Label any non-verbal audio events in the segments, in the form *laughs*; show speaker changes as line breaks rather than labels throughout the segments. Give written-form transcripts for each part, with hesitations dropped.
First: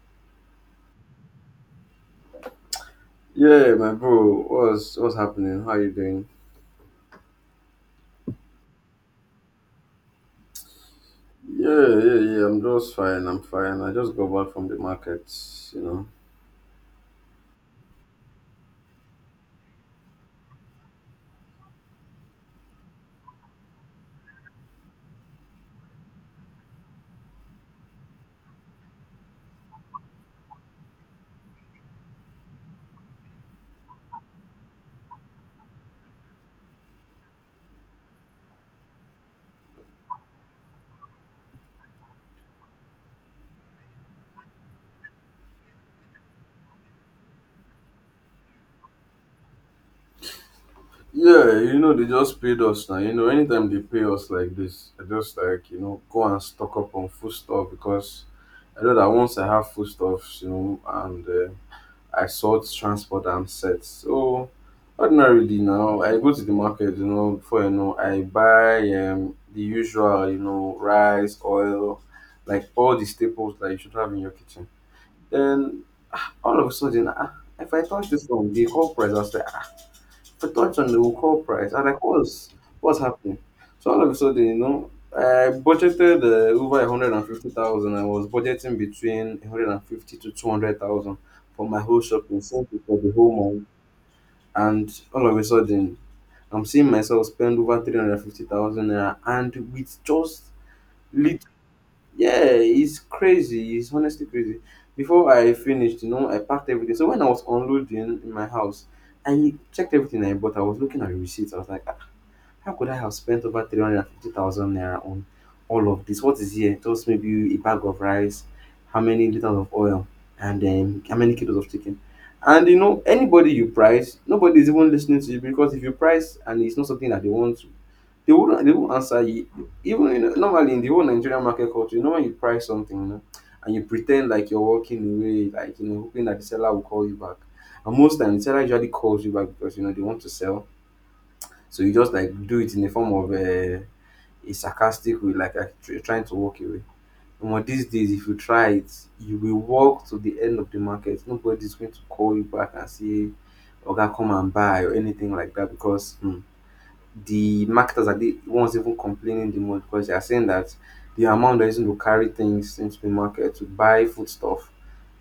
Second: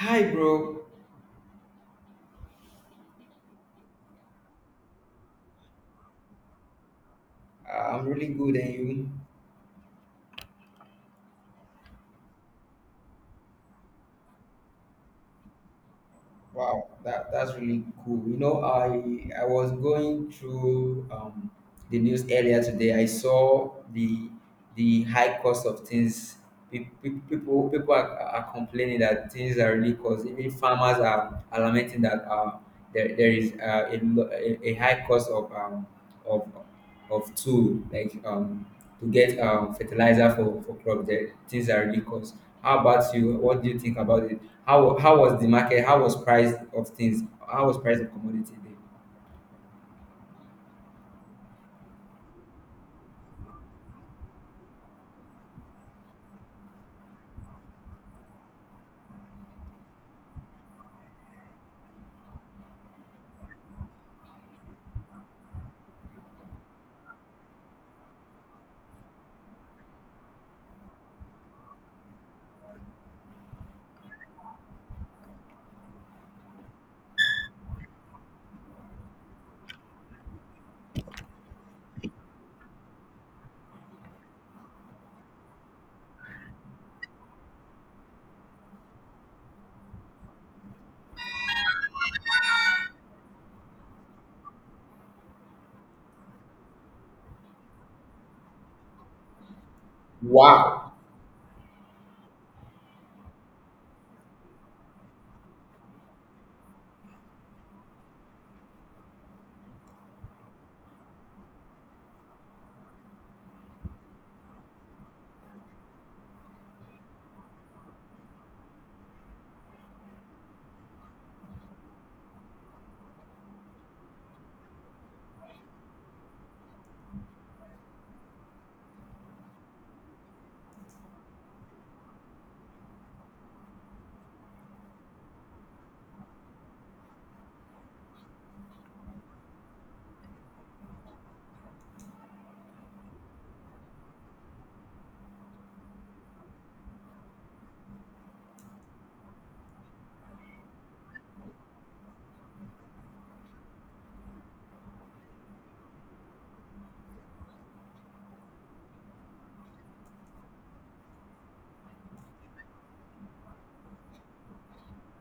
Hi, bro.
Yeah, my bro, what's happening? How you doing?
I'm really good, and you?
Yeah, yeah, yeah, I'm just fine. I'm fine. I just got back from the markets, you know.
Wow, that's really cool. You know, I was going through the news earlier today. I saw the high cost of things. People are complaining that things are really cost. Even farmers are lamenting that there is a, lo- a high cost of of of tool like to get fertilizer for crop, the things that really cost. How about you? What do you think about it? How was the market? How was price of things? How was price of commodity then?
Yeah, you know they just paid us now. You know, anytime they pay us like this, I just like you know go and stock up on food stuff because I know that once I have food stuffs, you know, and I sort, transport and set. So ordinarily now I go to the market, you know, before you know, I buy the usual, you know, rice, oil, like all the staples that you should have in your kitchen. Then all of a sudden, ah, if I touch this one, the whole price, I was like, I touched on the coal price. I'm like, what's happening? So all of a sudden, you know, I budgeted over a hundred and fifty thousand. I was budgeting between a hundred and fifty to two hundred thousand for my whole shopping, simply for the whole month. And all of a sudden, I'm seeing myself spend over 350,000 naira, and with just
Wow.
little yeah, it's crazy. It's honestly crazy. Before I finished, you know, I packed everything. So when I was unloading in my house, I checked everything I bought. I was looking at the receipts. I was like, "Ah, how could I have spent over 350,000 naira on all of this? What is here? Just maybe a bag of rice, how many liters of oil, and then how many kilos of chicken." And you know, anybody you price, nobody is even listening to you because if you price and it's not something that they want, they wouldn't, they won't answer you. Even in, normally in the whole Nigerian market culture, you know when you price something, you know, and you pretend like you're walking away, like you know, hoping that the seller will call you back. And most times the seller usually calls you back because you know they want to sell. So you just like do it in the form of a sarcastic way, like trying to walk away. But these days, if you try it, you will walk to the end of the market. Nobody's going to call you back and say, "Oga, come and buy" or anything like that because, hmm, the marketers are the ones even complaining the most because they are saying that the amount they're using to carry things into the market to buy foodstuff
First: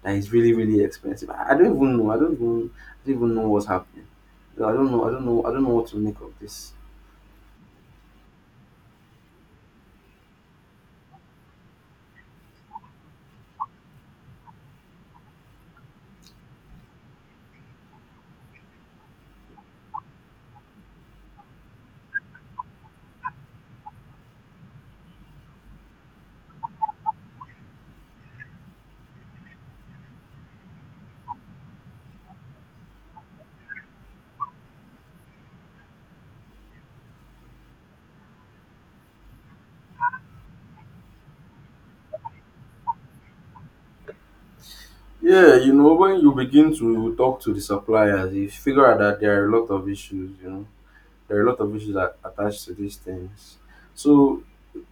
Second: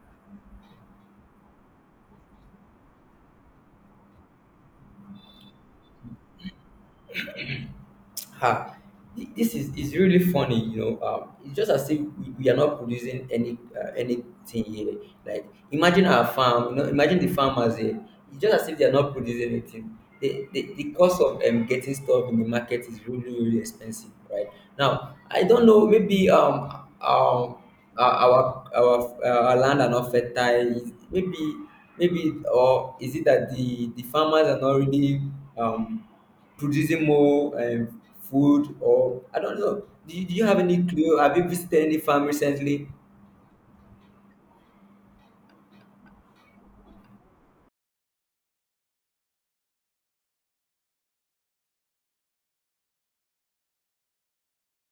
that is really, really expensive. I don't even know. I don't even know what's happening. So, I don't know. I don't know. I don't know what to make of this.
Ha, this is really funny, you know. It's just as if we are not producing anything here. Like, imagine our farm, you know. Imagine the farmers here. It's just as if they are not producing anything. The cost of getting stuff in the market is really really expensive, right? Now I don't know. Maybe um our land are not fertile. Maybe maybe, or is it that the farmers are not really um producing more food, or I don't know. Do you have any clue? Have you visited any farm recently?
Yeah, you know, when you begin to talk to the suppliers, you figure out that there are a lot of issues, you know, there are a lot of issues that attached to these things. So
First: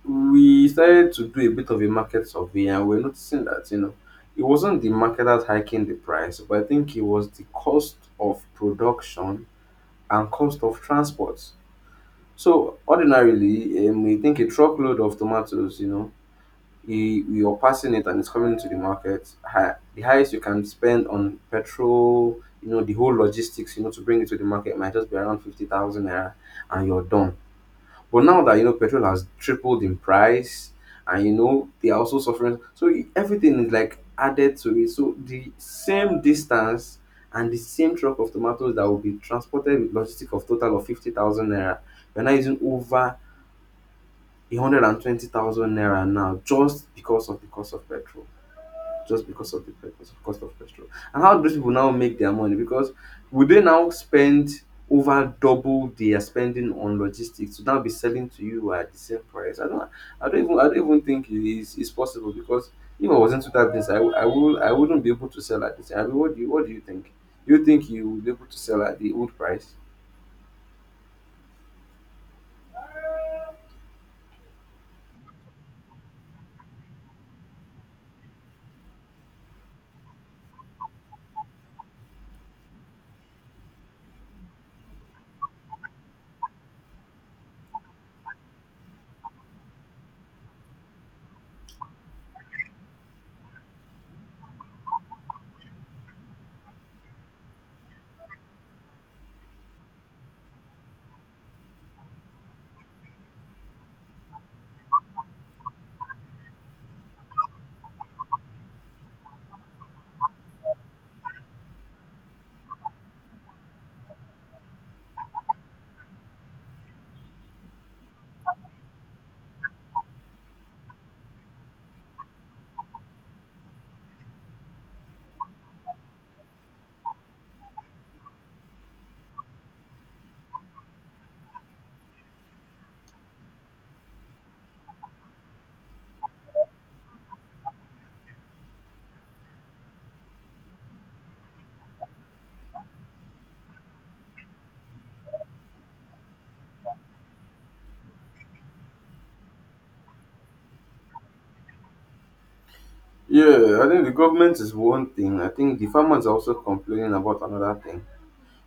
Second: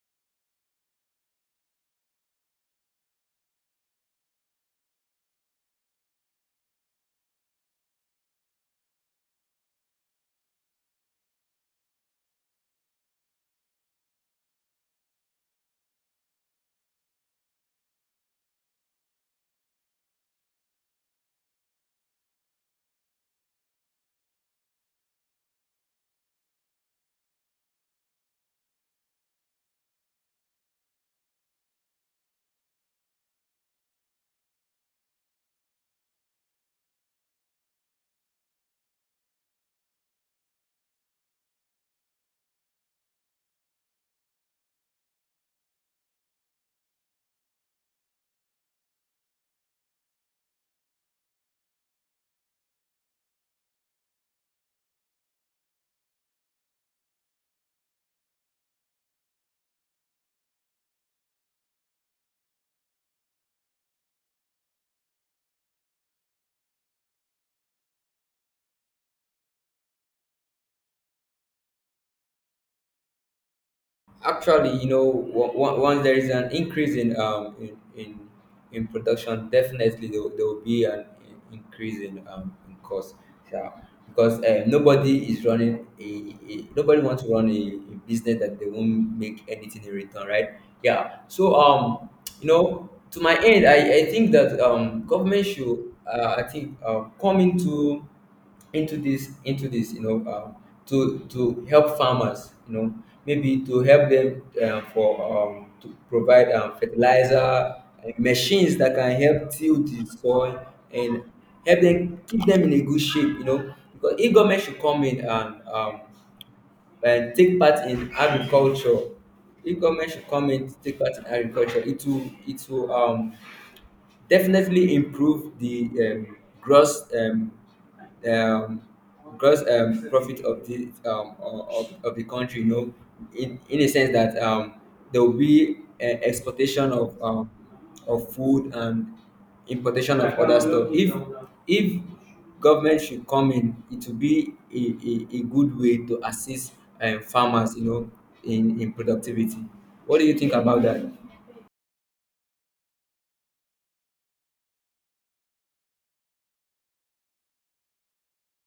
we started to do a bit of a market survey and we're noticing that you know it wasn't the market that's hiking the price, but I think it was the cost of production and cost of transport. So ordinarily we think a truckload of tomatoes, you know, you're passing it and it's coming to the market, the highest you can spend on petrol, you know the whole logistics, you know, to bring it to the market might just be around 50,000 naira and you're done. But now that you know petrol has tripled in price, and you know they are also suffering, so everything is like added to it. So the same distance and the same truck of tomatoes that will be transported with logistic of total of 50,000 naira, we're now using over a hundred and twenty thousand naira now just because of the cost of petrol, just because of the because of cost of petrol. And how do those people now make their money? Because would they now spend over double they are spending on logistics to now be selling to you at the same price? I don't, I don't even think it is, it's possible because if I was into that business, I would, I wouldn't be able to sell at this. I mean, what do you think? You think you would be able to sell at the old price?
Actually, you know, once there is an increase in production, definitely there will be an increase in cost. Yeah, because nobody wants to run a business that they won't make anything in return, right? Yeah. So you know, to my end, I think that government should I think come into this, you know, to help farmers, you know, maybe to help them for to provide fertilizer and machines that can help till the soil, and help them, keep them in a good shape, you know, because if government should come in and and take part in agriculture. If government should come in to take part in agriculture, it will definitely improve the um, gross profit of the of the country. You know, in a sense that there will be exportation of of food, and importation of other stuff. If government should come in, it will be a good way to assist farmers. You know, in productivity. What do you think about that?
Yeah, I think the government is one thing. I think the farmers are also complaining about another thing.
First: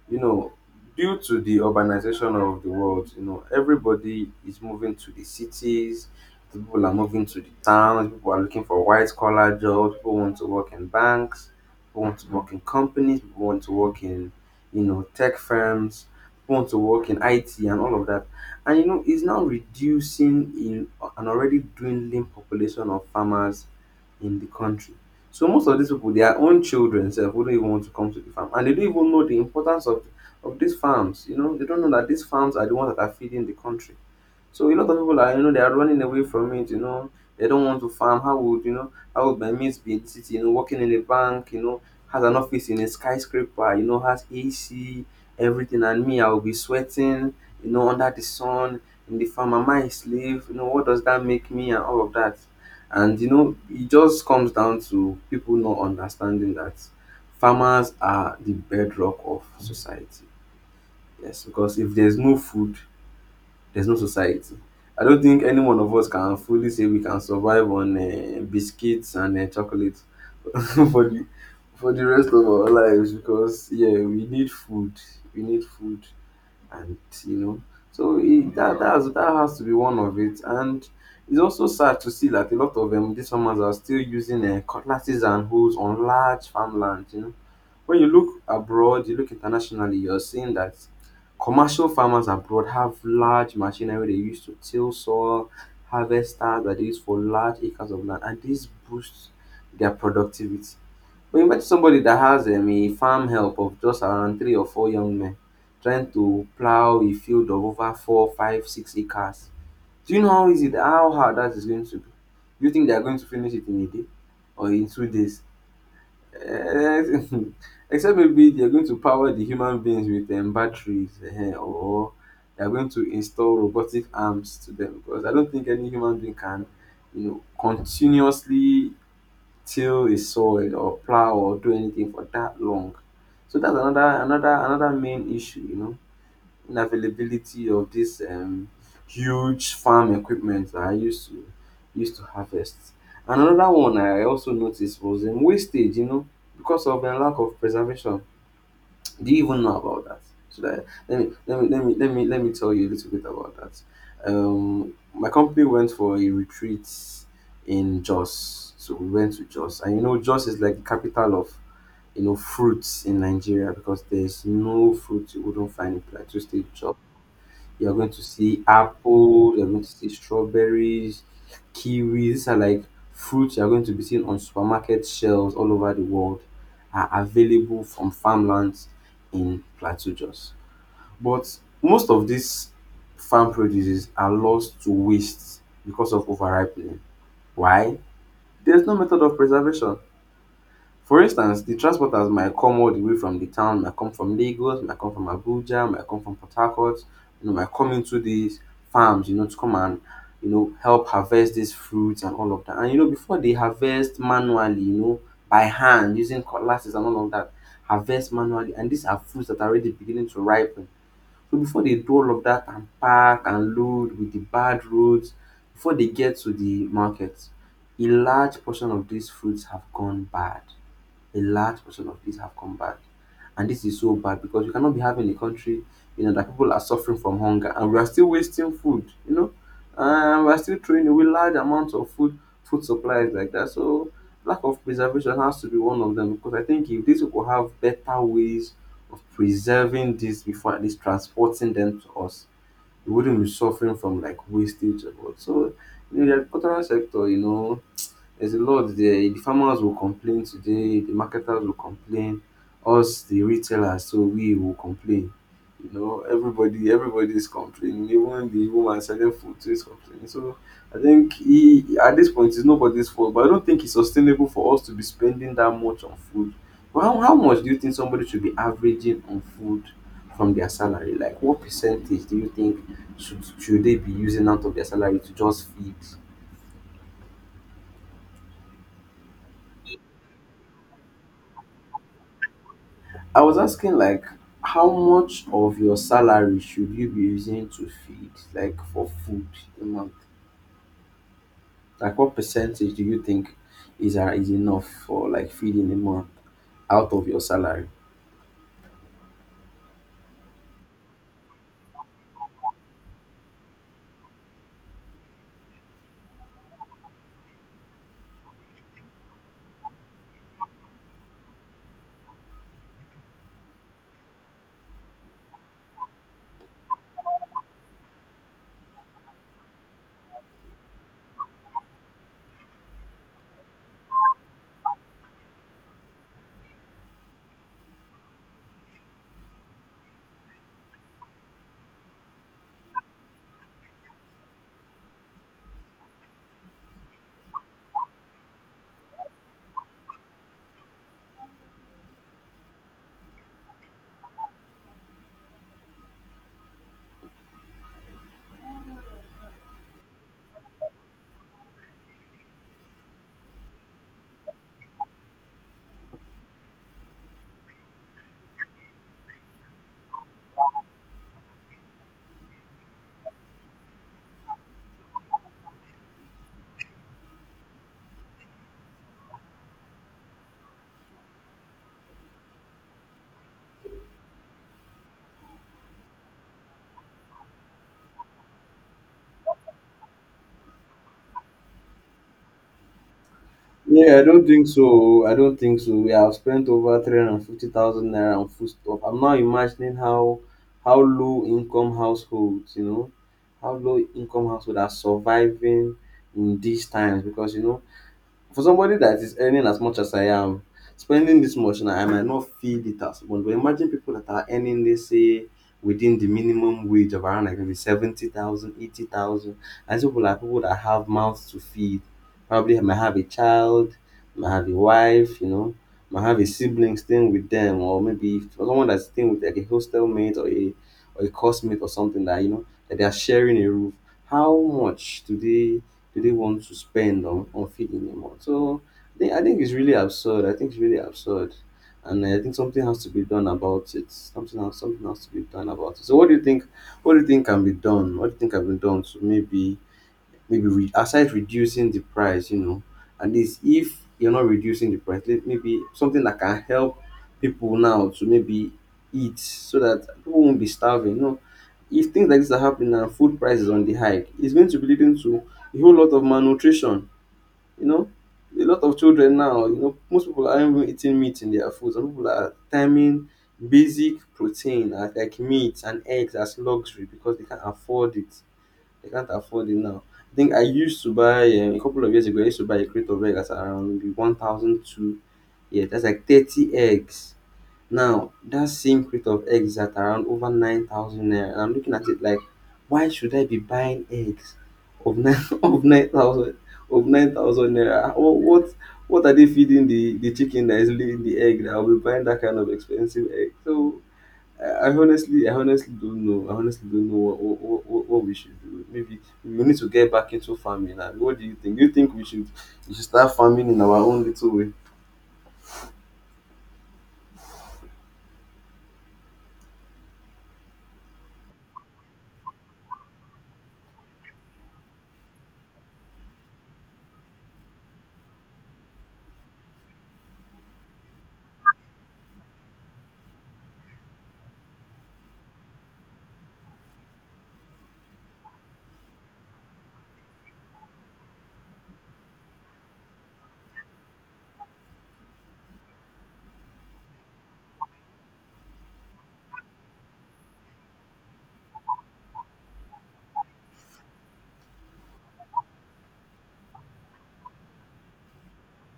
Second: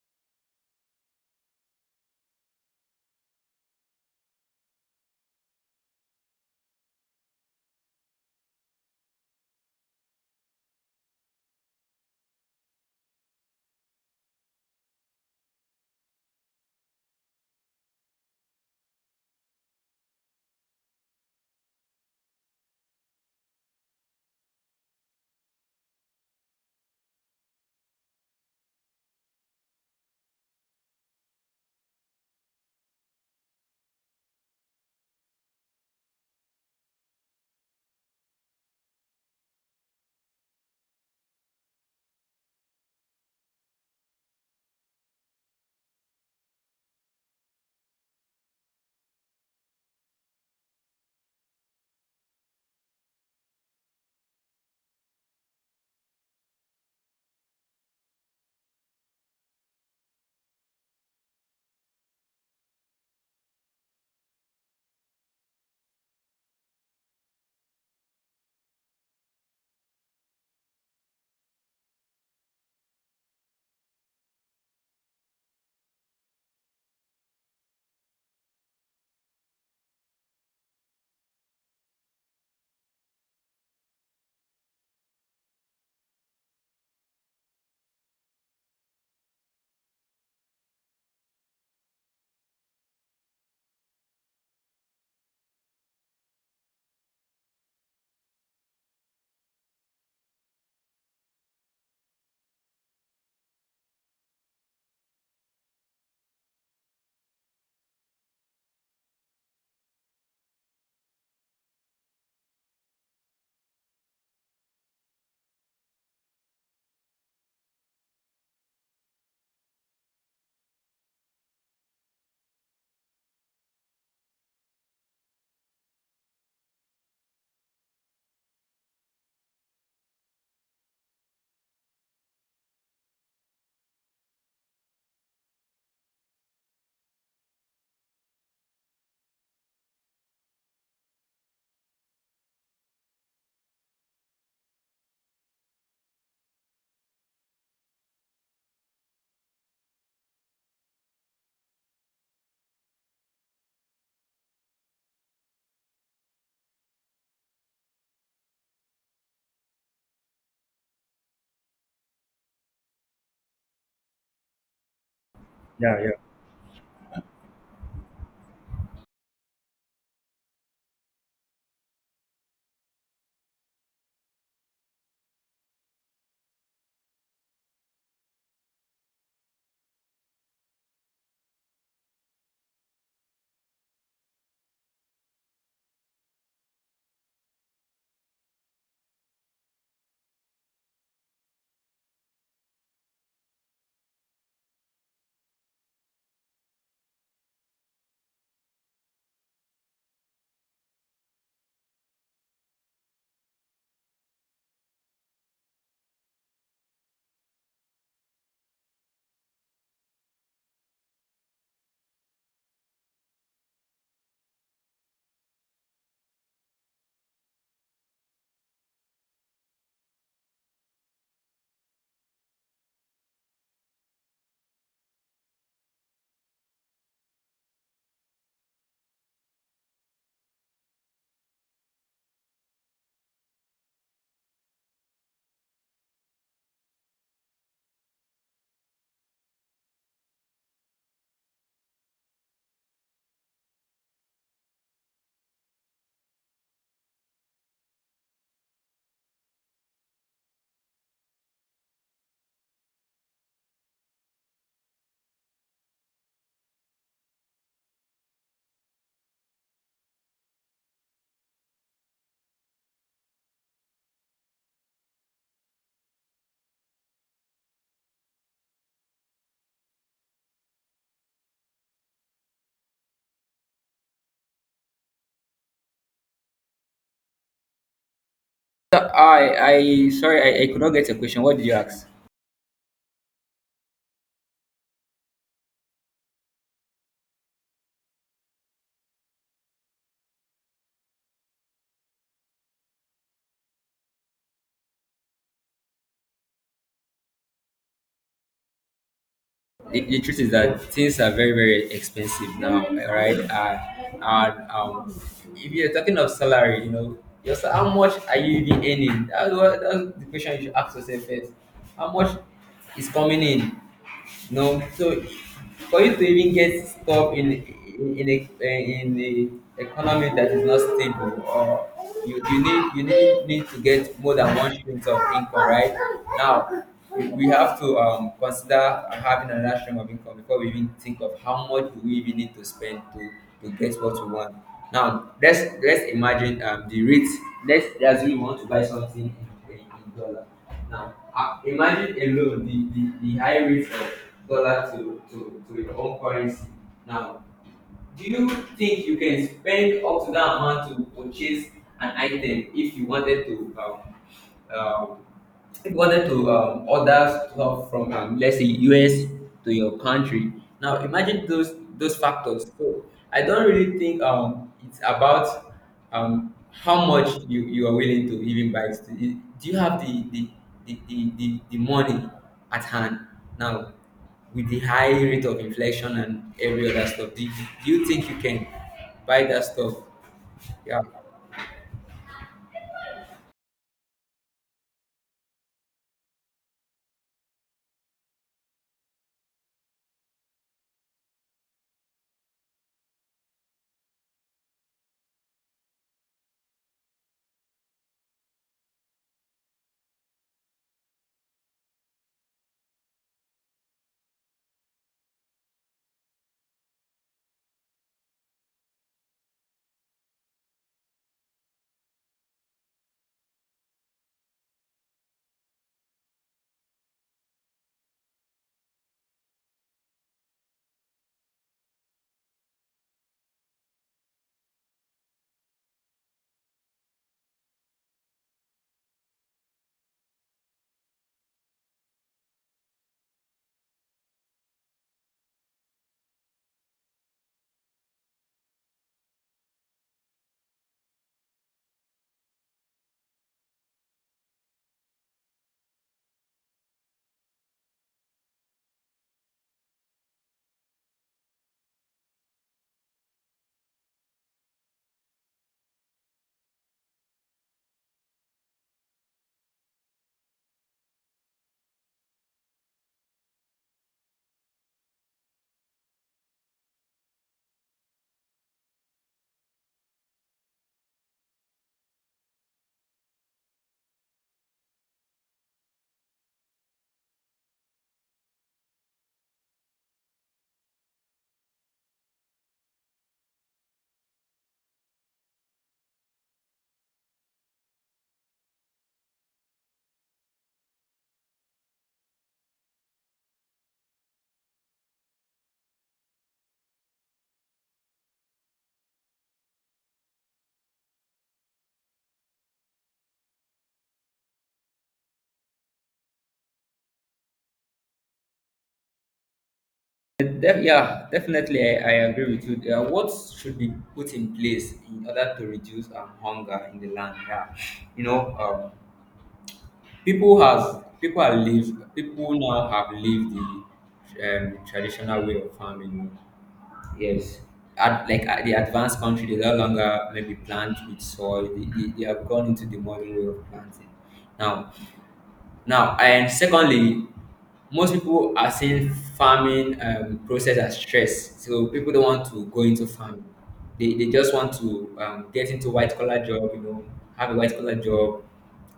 You know, due to the urbanization of the world, you know, everybody is moving to the cities. People are moving to the towns. People are looking for white collar jobs. People want to work in banks. People want to work in companies. People want to work in, you know, tech firms. People want to work in IT and all of that. And you know, it's now reducing in an already dwindling population of farmers in the country. So most of these people, their own children sef wouldn't even want to come to the farm, and they don't even know the importance of these farms. You know, they don't know that these farms are the ones that are feeding the country. So a lot of people are, you know, they are running away from it, you know. They don't want to farm. How would, you know, how would my mates be in the city, you know, working in a bank, you know, has an office in a skyscraper, you know, has AC, everything, and me I will be sweating, you know, under the sun, in the farm, am I a slave? You know, what does that make me and all of that? And you know, it just comes down to people not understanding that farmers are the bedrock of society. Yes, because if there's no food, there's no society. I don't think any one of us can fully say we can survive on biscuits and chocolate *laughs* for the for the rest of our lives because yeah, we need food, and you know, so it, that has to be one of it. And it's also sad to see that a lot of these farmers are still using cutlasses and hoes on large farmland. You know, when you look abroad, you look internationally, you're seeing that commercial farmers abroad have large machinery they use to till soil, harvesters that they use for large acres of land, and this boosts their productivity. But imagine somebody that has a farm help of just around three or four young men trying to plow a field of over four, five, 6 acres. Do you know how easy, how hard that is going to be? Do you think they are going to finish it in a day or in 2 days? Eh, *laughs* except maybe they're going to power the human beings with batteries, eh, or they're going to install robotic arms to them because I don't think any human being can, you know, continuously till a soil or plow or do anything for that long. So that's another main issue, you know. Availability of this huge farm equipment that I used to harvest. And another one I also noticed was in wastage, you know, because of the lack of preservation. Do you even know about that? Should I let me tell you a little bit about that. My company went for a retreat in Jos, so we went to Jos, and you know Jos is like the capital of, you know, fruits in Nigeria because there's no fruit you wouldn't find
Yeah,
in
yeah.
Plateau State, Jos. You're going to see apple, you're going to see strawberries, kiwis. These are like fruits you're going to be seeing on supermarket shelves all over the world are available from farmlands in Plateau Jos. But most of these farm produces are lost to waste because of overripening. Why? There's no method of preservation. For instance, the transporters might come all the way from the town, might come from Lagos, might come from Abuja, might come from Port Harcourt, you know, might come into these farms, you know, to come and, you know, help harvest these fruits and all of that. And, you know, before they harvest manually, you know, by hand using cutlasses and all of that, harvest manually. And these are fruits that are already beginning to ripen. So before they do all of that and pack and load with the bad roads, before they get to the market, a large portion of these fruits have gone bad, a large portion of these have come back. And this is so bad because we cannot be having a country, that people are suffering from hunger and we are still wasting food, and we are still throwing away large amounts of food, food supplies like that. So lack of preservation has to be one of them, because I think if these people have better ways of preserving this before at least transporting them to us, we wouldn't be suffering from like wastage and what. So you know, the agricultural sector, you know, there's a lot there. The farmers will complain today, the marketers will complain, us the retailers, so we will complain. You know, everybody is complaining. Even the woman selling food too is complaining. So I think he at this point it's nobody's fault. But I don't think it's sustainable for us to be spending that much on food. But how much do you think somebody should be averaging on food from their salary? Like what percentage do you think should they be using out of their salary to just feed?
So I sorry, I could not get your question. What did you ask?
I was asking like how much of your salary should you be using to feed, like for food, a month? Like what percentage do you think is enough for like feeding a month out of your salary?
The truth is that things are very, very expensive now, right? And if you're talking of salary, you know, how much are you even earning? That's the question you should ask yourself first. How much is coming in? No, so for you to even get stuck in the economy that is not stable, or you need to get more than one stream of income, right? Now we have to consider having another stream of income before we even think of how much do we even need to spend to get what we want. Now let's imagine the rate. Let's assume we want to buy something in dollar. Now, imagine alone the high rate of dollar to your own currency. Now, do you think you can spend up to that amount to purchase an item um, if you wanted to order stuff from let's say US to your country. Now imagine those factors. So I don't really think it's about how much you are willing to even buy. Do you have the money at hand now? With the high rate of inflation and every other stuff, do you think you can buy that stuff? Yeah.
Yeah, I don't think so. I don't think so. We have spent over 350,000 naira on food stuff. I'm now imagining how low income households, you know, how low income households are surviving in these times, because you know for somebody that is earning as much as I am, spending this much now, I might not feel it as much. But imagine people that are earning, let's say, within the minimum wage of around like maybe 70,000, 80,000. And these people, like people that have mouths to feed. Probably might have a child, might have a wife, you know, might have a sibling staying with them, or maybe for someone that's staying with like a hostel mate or a course mate or something that, you know, that they are sharing a roof. How much do they want to spend on feeding them on? So I think it's really absurd. I think it's really absurd. And I think something has to be done about it. Something has to be done about it. So what do you think can be done? What do you think can be done to maybe aside reducing the price, you know, at least if you're not reducing the price, maybe something that can help people now to maybe eat so that people won't be starving. You know, if things like this are happening and food prices on the hike, it's going to be leading to a whole lot of malnutrition. You know, a lot of children now, you know, most people aren't even eating meat in their food. Some people are timing basic protein as like meat and eggs as luxury because they can't afford it. I can't afford it now. I think I used to buy a couple of years ago. I used to buy a crate of eggs at around maybe one thousand two. Yeah, that's like 30 eggs. Now that same crate of eggs is at around over 9,000 naira, and I'm looking at it like, why should I be buying eggs of nine *laughs* of nine thousand of 9,000 naira? What are they feeding the chicken that is laying the egg that I'll be buying that kind of expensive egg? So I honestly don't know. I honestly don't know what we should do. Maybe we need to get back into farming. And what do you think? Do you think we should start farming in our own little way?
Yeah, definitely. I agree with you. What should be put in place in order to reduce hunger in the land? Yeah, you know, people have lived. People now have lived the traditional way of farming. Yes. Like, the advanced country, they no longer maybe plant with soil. They have gone into the modern way of planting. Now, Now, and secondly, most people are seeing farming process as stress. So people don't want to go into farming. They just want to get into white collar job, you know, have a white collar job,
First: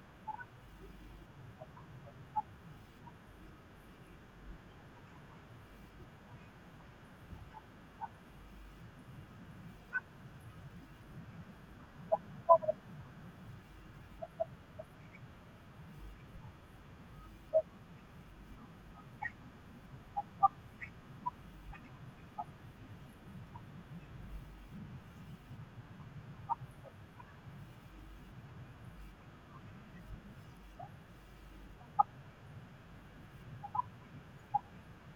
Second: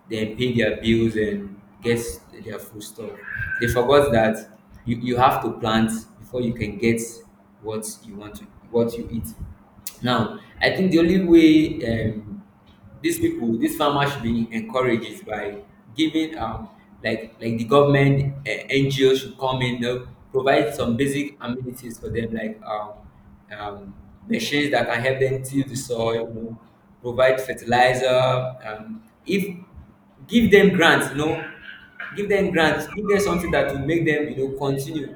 then pay their bills and get their food stuff. They forgot that you have to plant before you can get what you want to what you eat. Now, I think the only way these people, these farmers should be encouraged by giving like the government NGO should come in. They'll provide some basic amenities for them like um machines that can help them till the soil, you know, provide fertilizer. If give them grants, you know, give them grants, give them something that will make them, you know, continue.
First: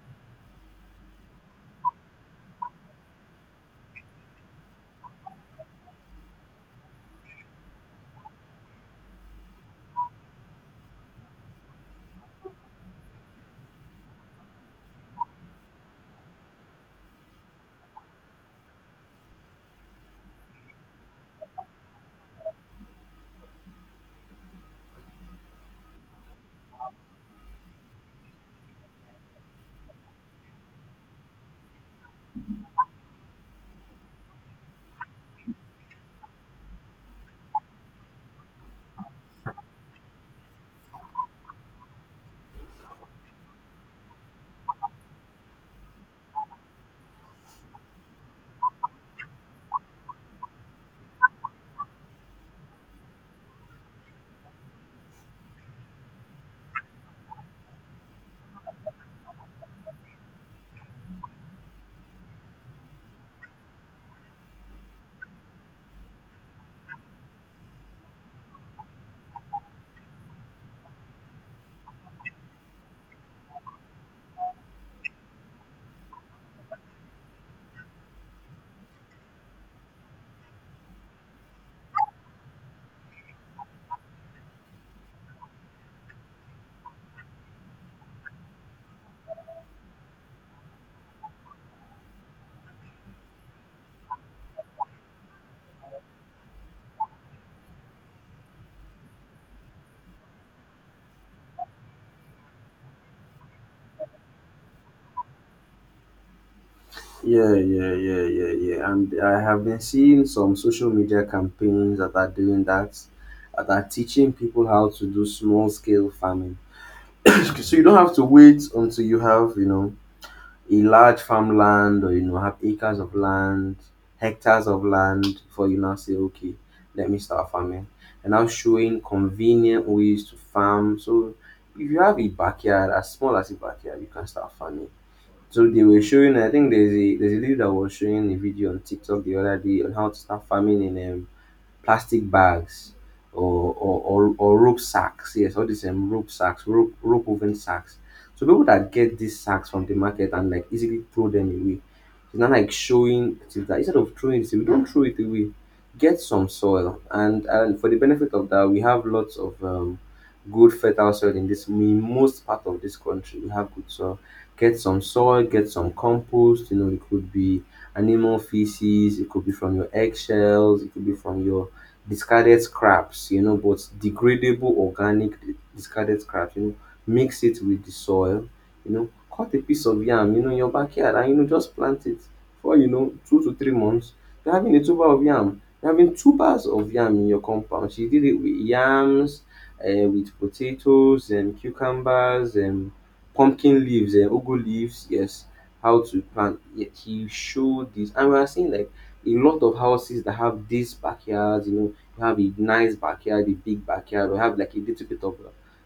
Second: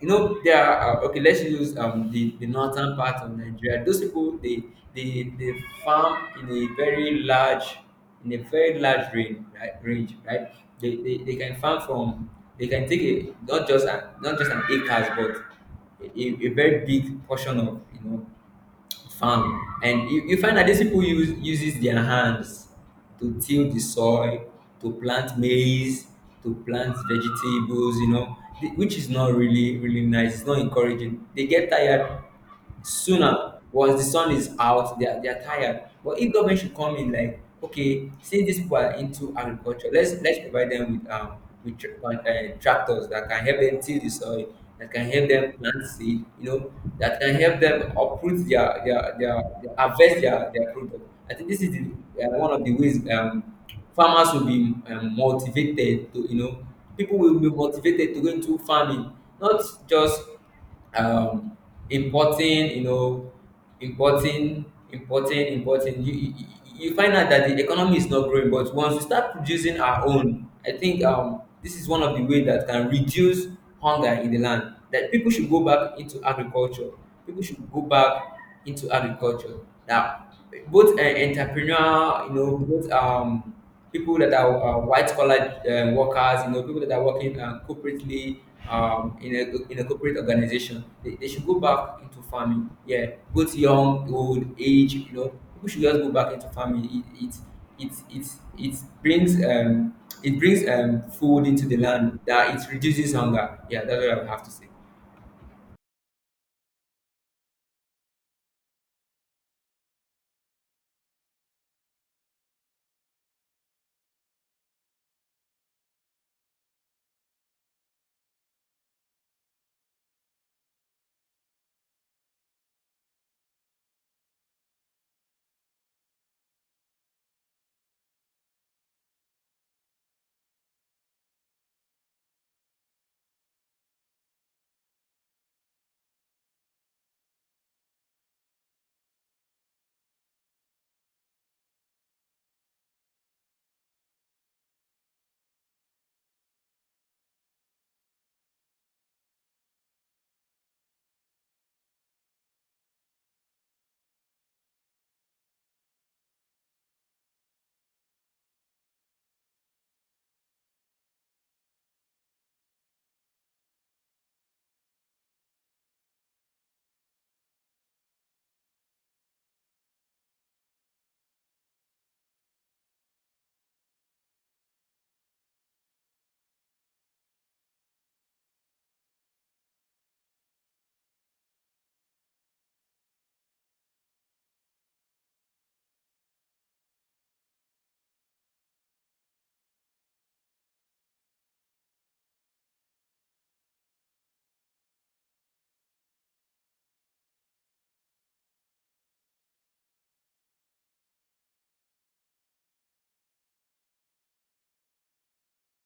You know, there are okay, let's use the northern part of Nigeria. Those people, they farm in a very large, range, right. Range, right. They can farm from, they can take a not just an acres, but a very big portion of, you know, farming. And you find that these people uses their hands to till the soil, to plant maize, to plant vegetables, you know, which is not really really nice. It's not encouraging. They get tired sooner. Once the sun is out, they are tired. But if government should come in like, okay, since these people are into agriculture, let's provide them with tractors that can help them till the soil, that can help them plant seed, you know, that can help them uproot their harvest, their product. I think this is one of the ways farmers will be motivated to, you know, people will be motivated to go into farming, not just um, importing, you know, importing, importing, importing. You find out that the economy is not growing, but once we start producing our own, I think this is one of the way that can reduce hunger in the land. That people should go back into agriculture. People should go back into agriculture. That both entrepreneurial, you know, both people that are white collar workers, you know, people that are working corporately, in a corporate organization, they should go back into farming. Yeah, both young, old, age, you know, people should just go back into farming. It it it, it brings food into the land, that it reduces hunger. Yeah, that's what I have to say.
Yeah, yeah, yeah, yeah, yeah. And I have been seeing some social media campaigns that are doing that, that are teaching people how to do small scale farming. So you don't have to wait until you have, you know, a large farmland, or you know have acres of land, hectares of land before you now say okay let me start farming, and now showing convenient ways to farm. So if you have a backyard, as small as a backyard, you can start farming. So they were showing, I think there's a lady that was showing a video on TikTok the other day on how to start farming in plastic bags or or or rope sacks. Yes, all these rope sacks, rope woven sacks. So people that get these sacks from the market and like easily throw them away. It's not like showing it is that instead of throwing it away, don't throw it away. Get some soil, and for the benefit of that, we have lots of good fertile soil in this in most part of this country. We have good soil. Get some soil, get some compost. You know, it could be animal feces, it could be from your eggshells, it could be from your discarded scraps, you know, but degradable organic discarded scraps, you know, mix it with the soil, you know, cut a piece of yam, you know, in your backyard and, you know, just plant it. For you know, 2 to 3 months, you're having a tuber of yam. You're having tubers of yam in your compound. She did it with yams, with potatoes, and cucumbers, and pumpkin leaves, and ugu leaves. Yes, how to plant. Yeah, he showed this, and we are seeing like a lot of houses that have these backyards, you know, you have a nice backyard, a big backyard, or have like a little bit of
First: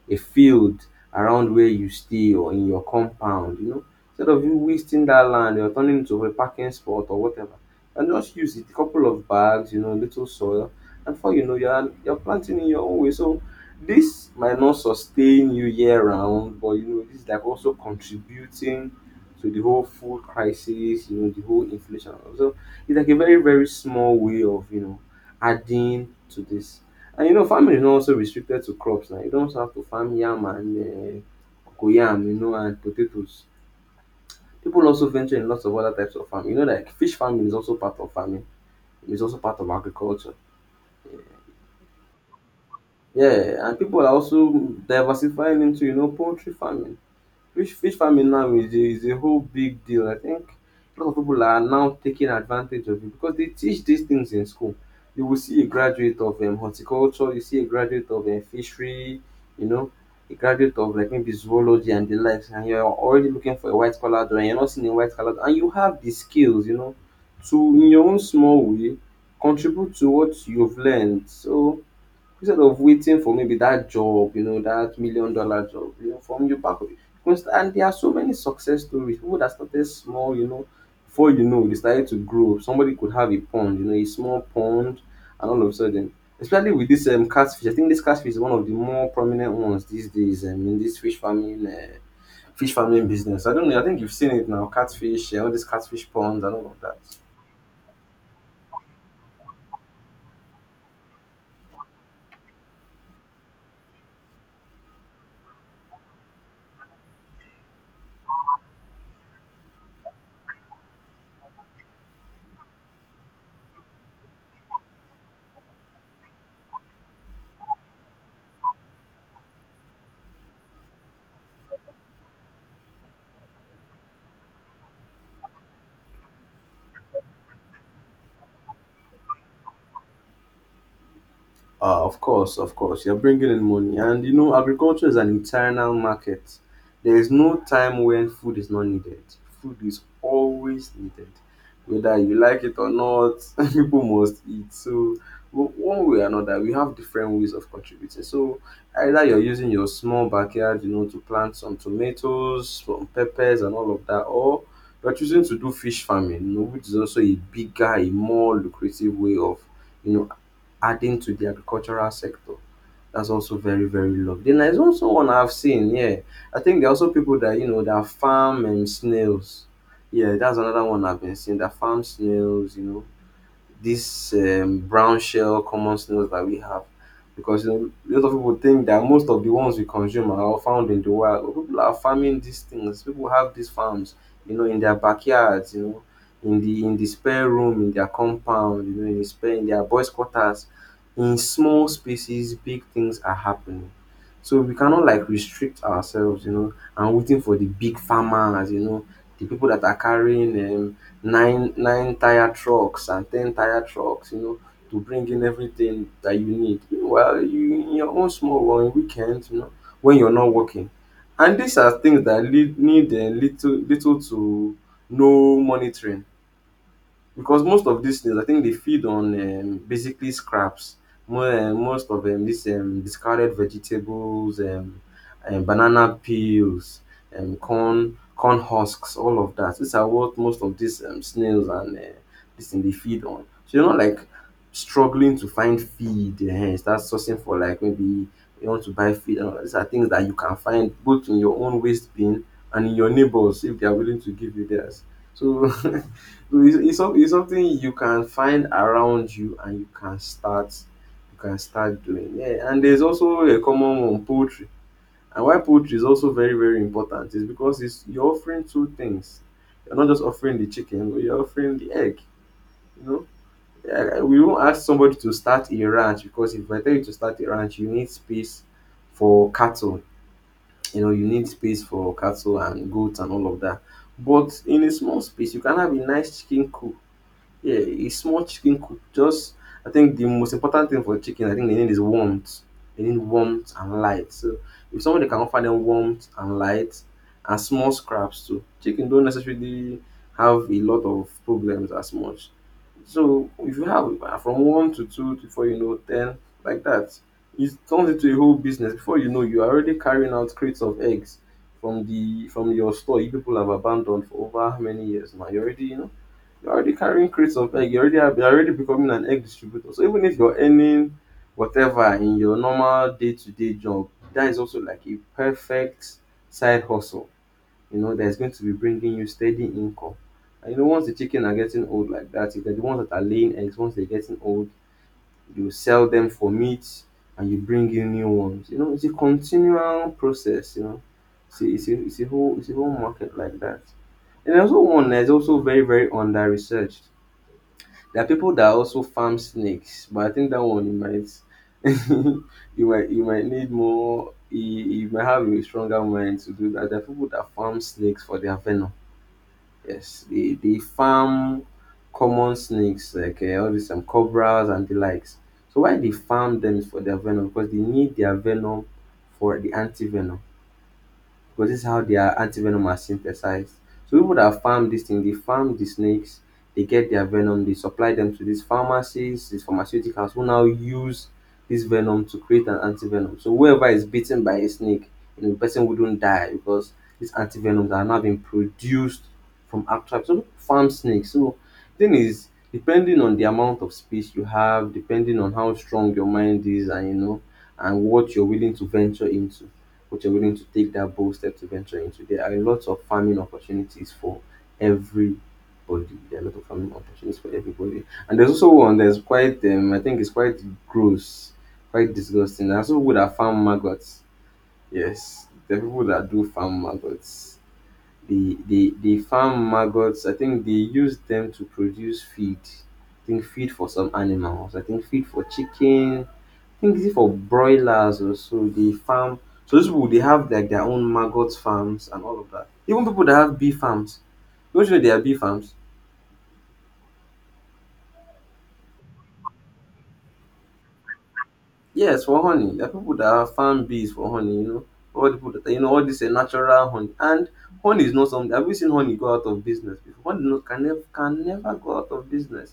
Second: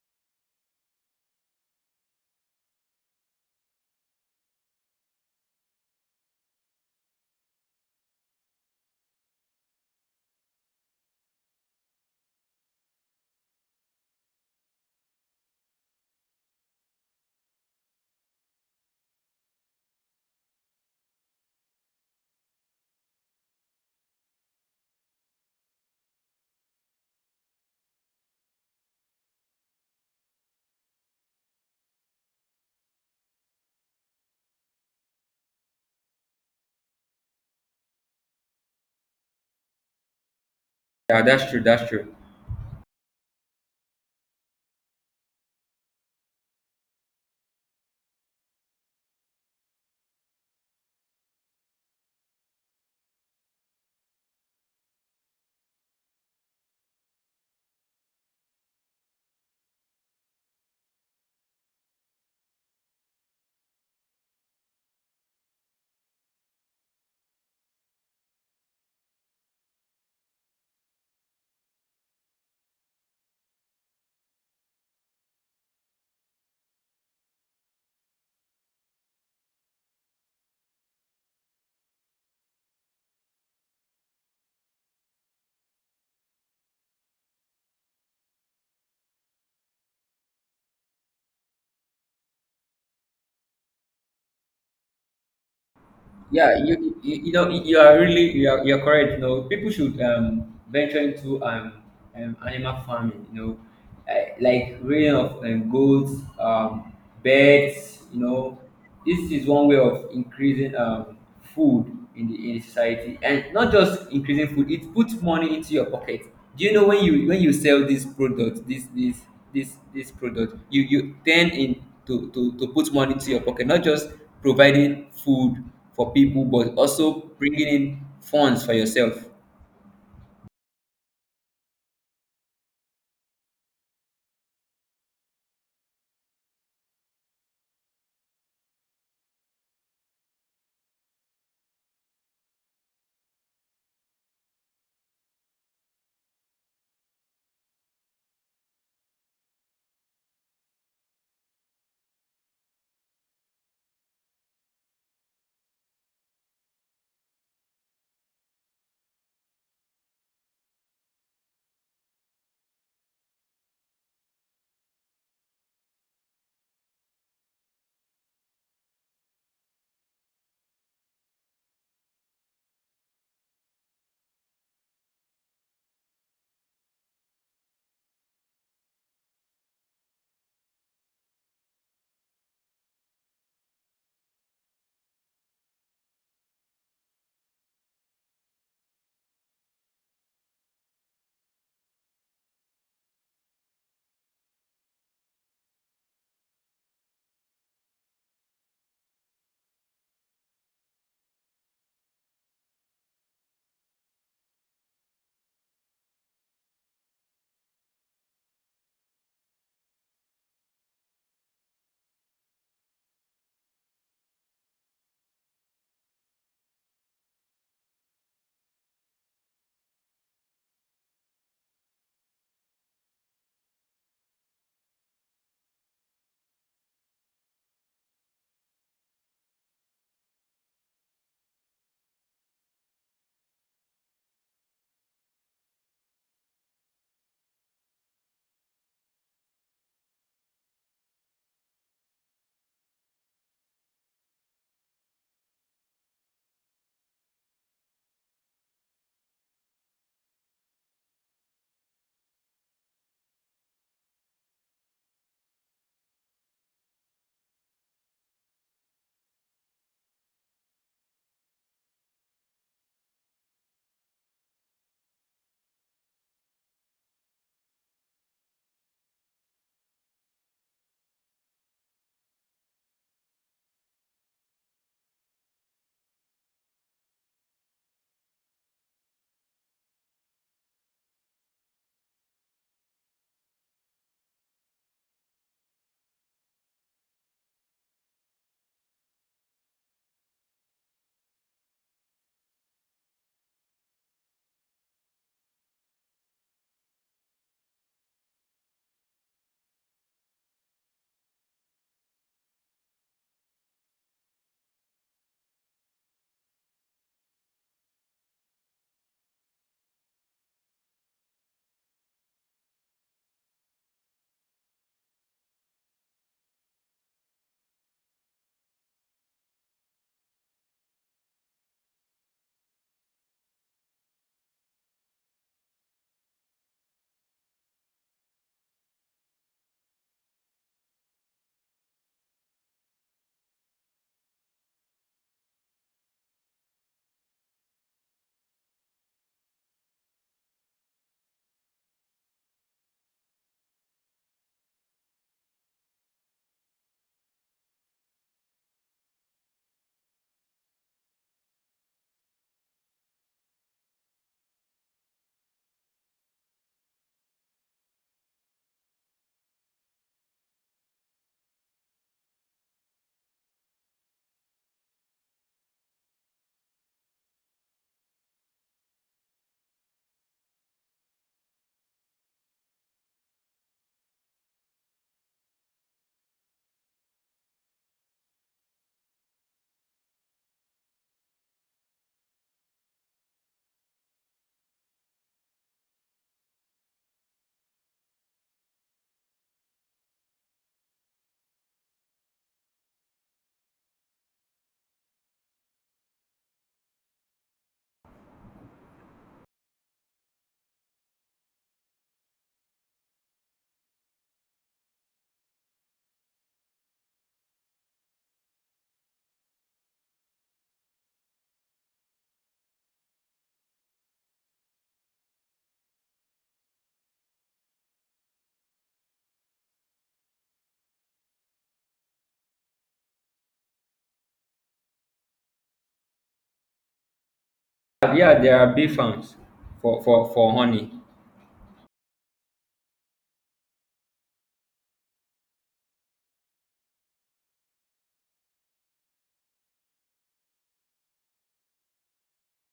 a field around where you stay or in your compound, you know. Instead of you wasting that land you're turning into a parking spot or whatever, and just use it, a couple of bags, you know, little soil, and before you know, you're planting in your own way. So this might not sustain you year round, but you know, this is like also contributing to the whole food crisis, you know, the whole inflation. So it's like a very small way of you know adding to this. And you know, farming is not also restricted to crops now. You don't have to farm yam and cocoyam, you know, and potatoes. People also venture in lots of other types of farming. You know, like fish farming is also part of farming. It's also part of agriculture.
Yeah, that's true. That's true.
Yeah, and people are also diversifying into, you know, poultry farming. Fish farming now is a whole big deal. I think a lot of people are now taking advantage of it because they teach these things in school. You will see a graduate of horticulture, you see a graduate of fishery, you know, a graduate of like maybe zoology and the likes, and you're already looking for a white collar job and you're not seeing a white collar job, and you have the skills, you know, to in your own small way contribute to what you've learned. So instead of waiting for maybe that job, you know, that $1 million job, you know, from you back. Because and there are so many success stories, pipu that started small, you know, before you know dey started to grow. Somebody could have a pond, you know, a small pond, and all of a sudden, especially with this catfish, I think this catfish is one of the more prominent ones these days in this fish farming business. I don't know, I think you've seen it now, catfish, all these catfish ponds and
Yeah,
all of that.
you know you're correct. You know, people should venture into animal farming, you know, like raising of goats, birds, you know. This is one way of increasing food in the society, and not just increasing food, it puts money into your pocket. Do you know, when you sell this product, this product, you turn in to put money into your pocket, not just providing food for people, but also bringing in funds for yourself.
Of course, you're bringing in money, and you know, agriculture is an internal market. There is no time when food is not needed. Food is always needed, whether you like it or not. *laughs* People must eat. So, one way or another, we have different ways of contributing. So, either you're using your small backyard, you know, to plant some tomatoes, some peppers, and all of that, or you're choosing to do fish farming, you know, which is also a bigger, a more lucrative way of you know adding to the agricultural sector. That's also very, very lovely. Then there's also one I've seen, yeah. I think there are also people that, you know, that farm snails. Yeah, that's another one I've been seeing, that farm snails, you know, this brown shell common snails that we have. Because you know, a lot of people think that most of the ones we consume are all found in the wild. But people are farming these things. People have these farms, you know, in their backyards, you know, in the spare room, in their compound, you know, in their boys' quarters. In small spaces, big things are happening. So we cannot like restrict ourselves, and waiting for the big farmers, the people that are carrying nine tyre trucks and ten tyre trucks, to bring in everything that you need. Meanwhile, you in your own small or on weekends, when you're not working. And these are things that need little to no monitoring. Because most of these things, I think they feed on basically scraps. Most of these discarded vegetables, banana peels, corn husks, all of that. These are what most of these snails and this thing they feed on. So you're not like struggling to find feed. Start sourcing for like maybe you want to buy feed. And all that. These are things that you can find both in your own waste bin and in your neighbors if they are willing to give you theirs. So *laughs* It's something you can find around you and you can start doing. Yeah, and there's also a common one, poultry. And why poultry is also very, very important is because it's you're offering two things. You're not just offering the chicken, but you're offering the egg. You know? Yeah, we won't ask somebody to start a ranch because if I tell you to start a ranch, you need space for cattle. You need space for cattle and goats and all of that. But in a small space, you can have a nice chicken coop. Yeah, a small chicken could just. I think the most important thing for chicken, I think they need is warmth. They need warmth and light. So if somebody can offer them warmth and light and small scraps too, chicken don't necessarily have a lot of problems as much. So if you have from one to two to four, ten like that, it turns into a whole business. Before you know, you are already carrying out crates of eggs from the from your store you people have abandoned for over how many years now. You already, you're already carrying crates of egg. You're already becoming an egg distributor. So even if you're earning whatever in your normal day-to-day job, that is also like a perfect side hustle. That's going to be bringing you steady income. And once the chicken are getting old like that, if they're the ones that are laying eggs, once they're getting old, you sell them for meat and you bring in new ones. It's a continual process. It's a whole market like that. And there's also one that's also very, very under researched. There are people that also farm snakes, but I think that one you might *laughs* you might need more you might have a stronger mind to do that. There are people that farm snakes for their venom. Yes, they farm common snakes like all these some cobras and the likes. So why they farm them is for their venom because they need their venom for the anti venom because this is how their antivenom are synthesized. So people that farm this thing, they farm the snakes, they get their venom, they supply them to these pharmacies, these pharmaceuticals who now use this venom to create an antivenom. So whoever is bitten by a snake, the person wouldn't die because these antivenoms are now being produced from actual so people farm snakes. So thing is depending on the amount of space you have, depending on how strong your mind is and what you're willing to venture into which are willing to take that bold step to venture into. There are a lot of farming opportunities for everybody. There are a lot of farming opportunities for everybody. And there's also one that's quite, I think it's quite gross, quite disgusting. There's also people that farm maggots. Yes, there are people that do farm maggots. The farm maggots. I think they use them to produce feed. I think feed for some animals. I think feed for chickens. I think is it for broilers or so they farm so those people they have like their own maggot farms and all of that. Even people that have bee farms. Don't you know they are bee farms?
Yeah, there are bee farms for honey.
Yes, for honey. There are people that have farm bees for honey. All the people that you know, all this natural honey. And honey is not something have you seen honey go out of business before? Honey no, can never go out of business.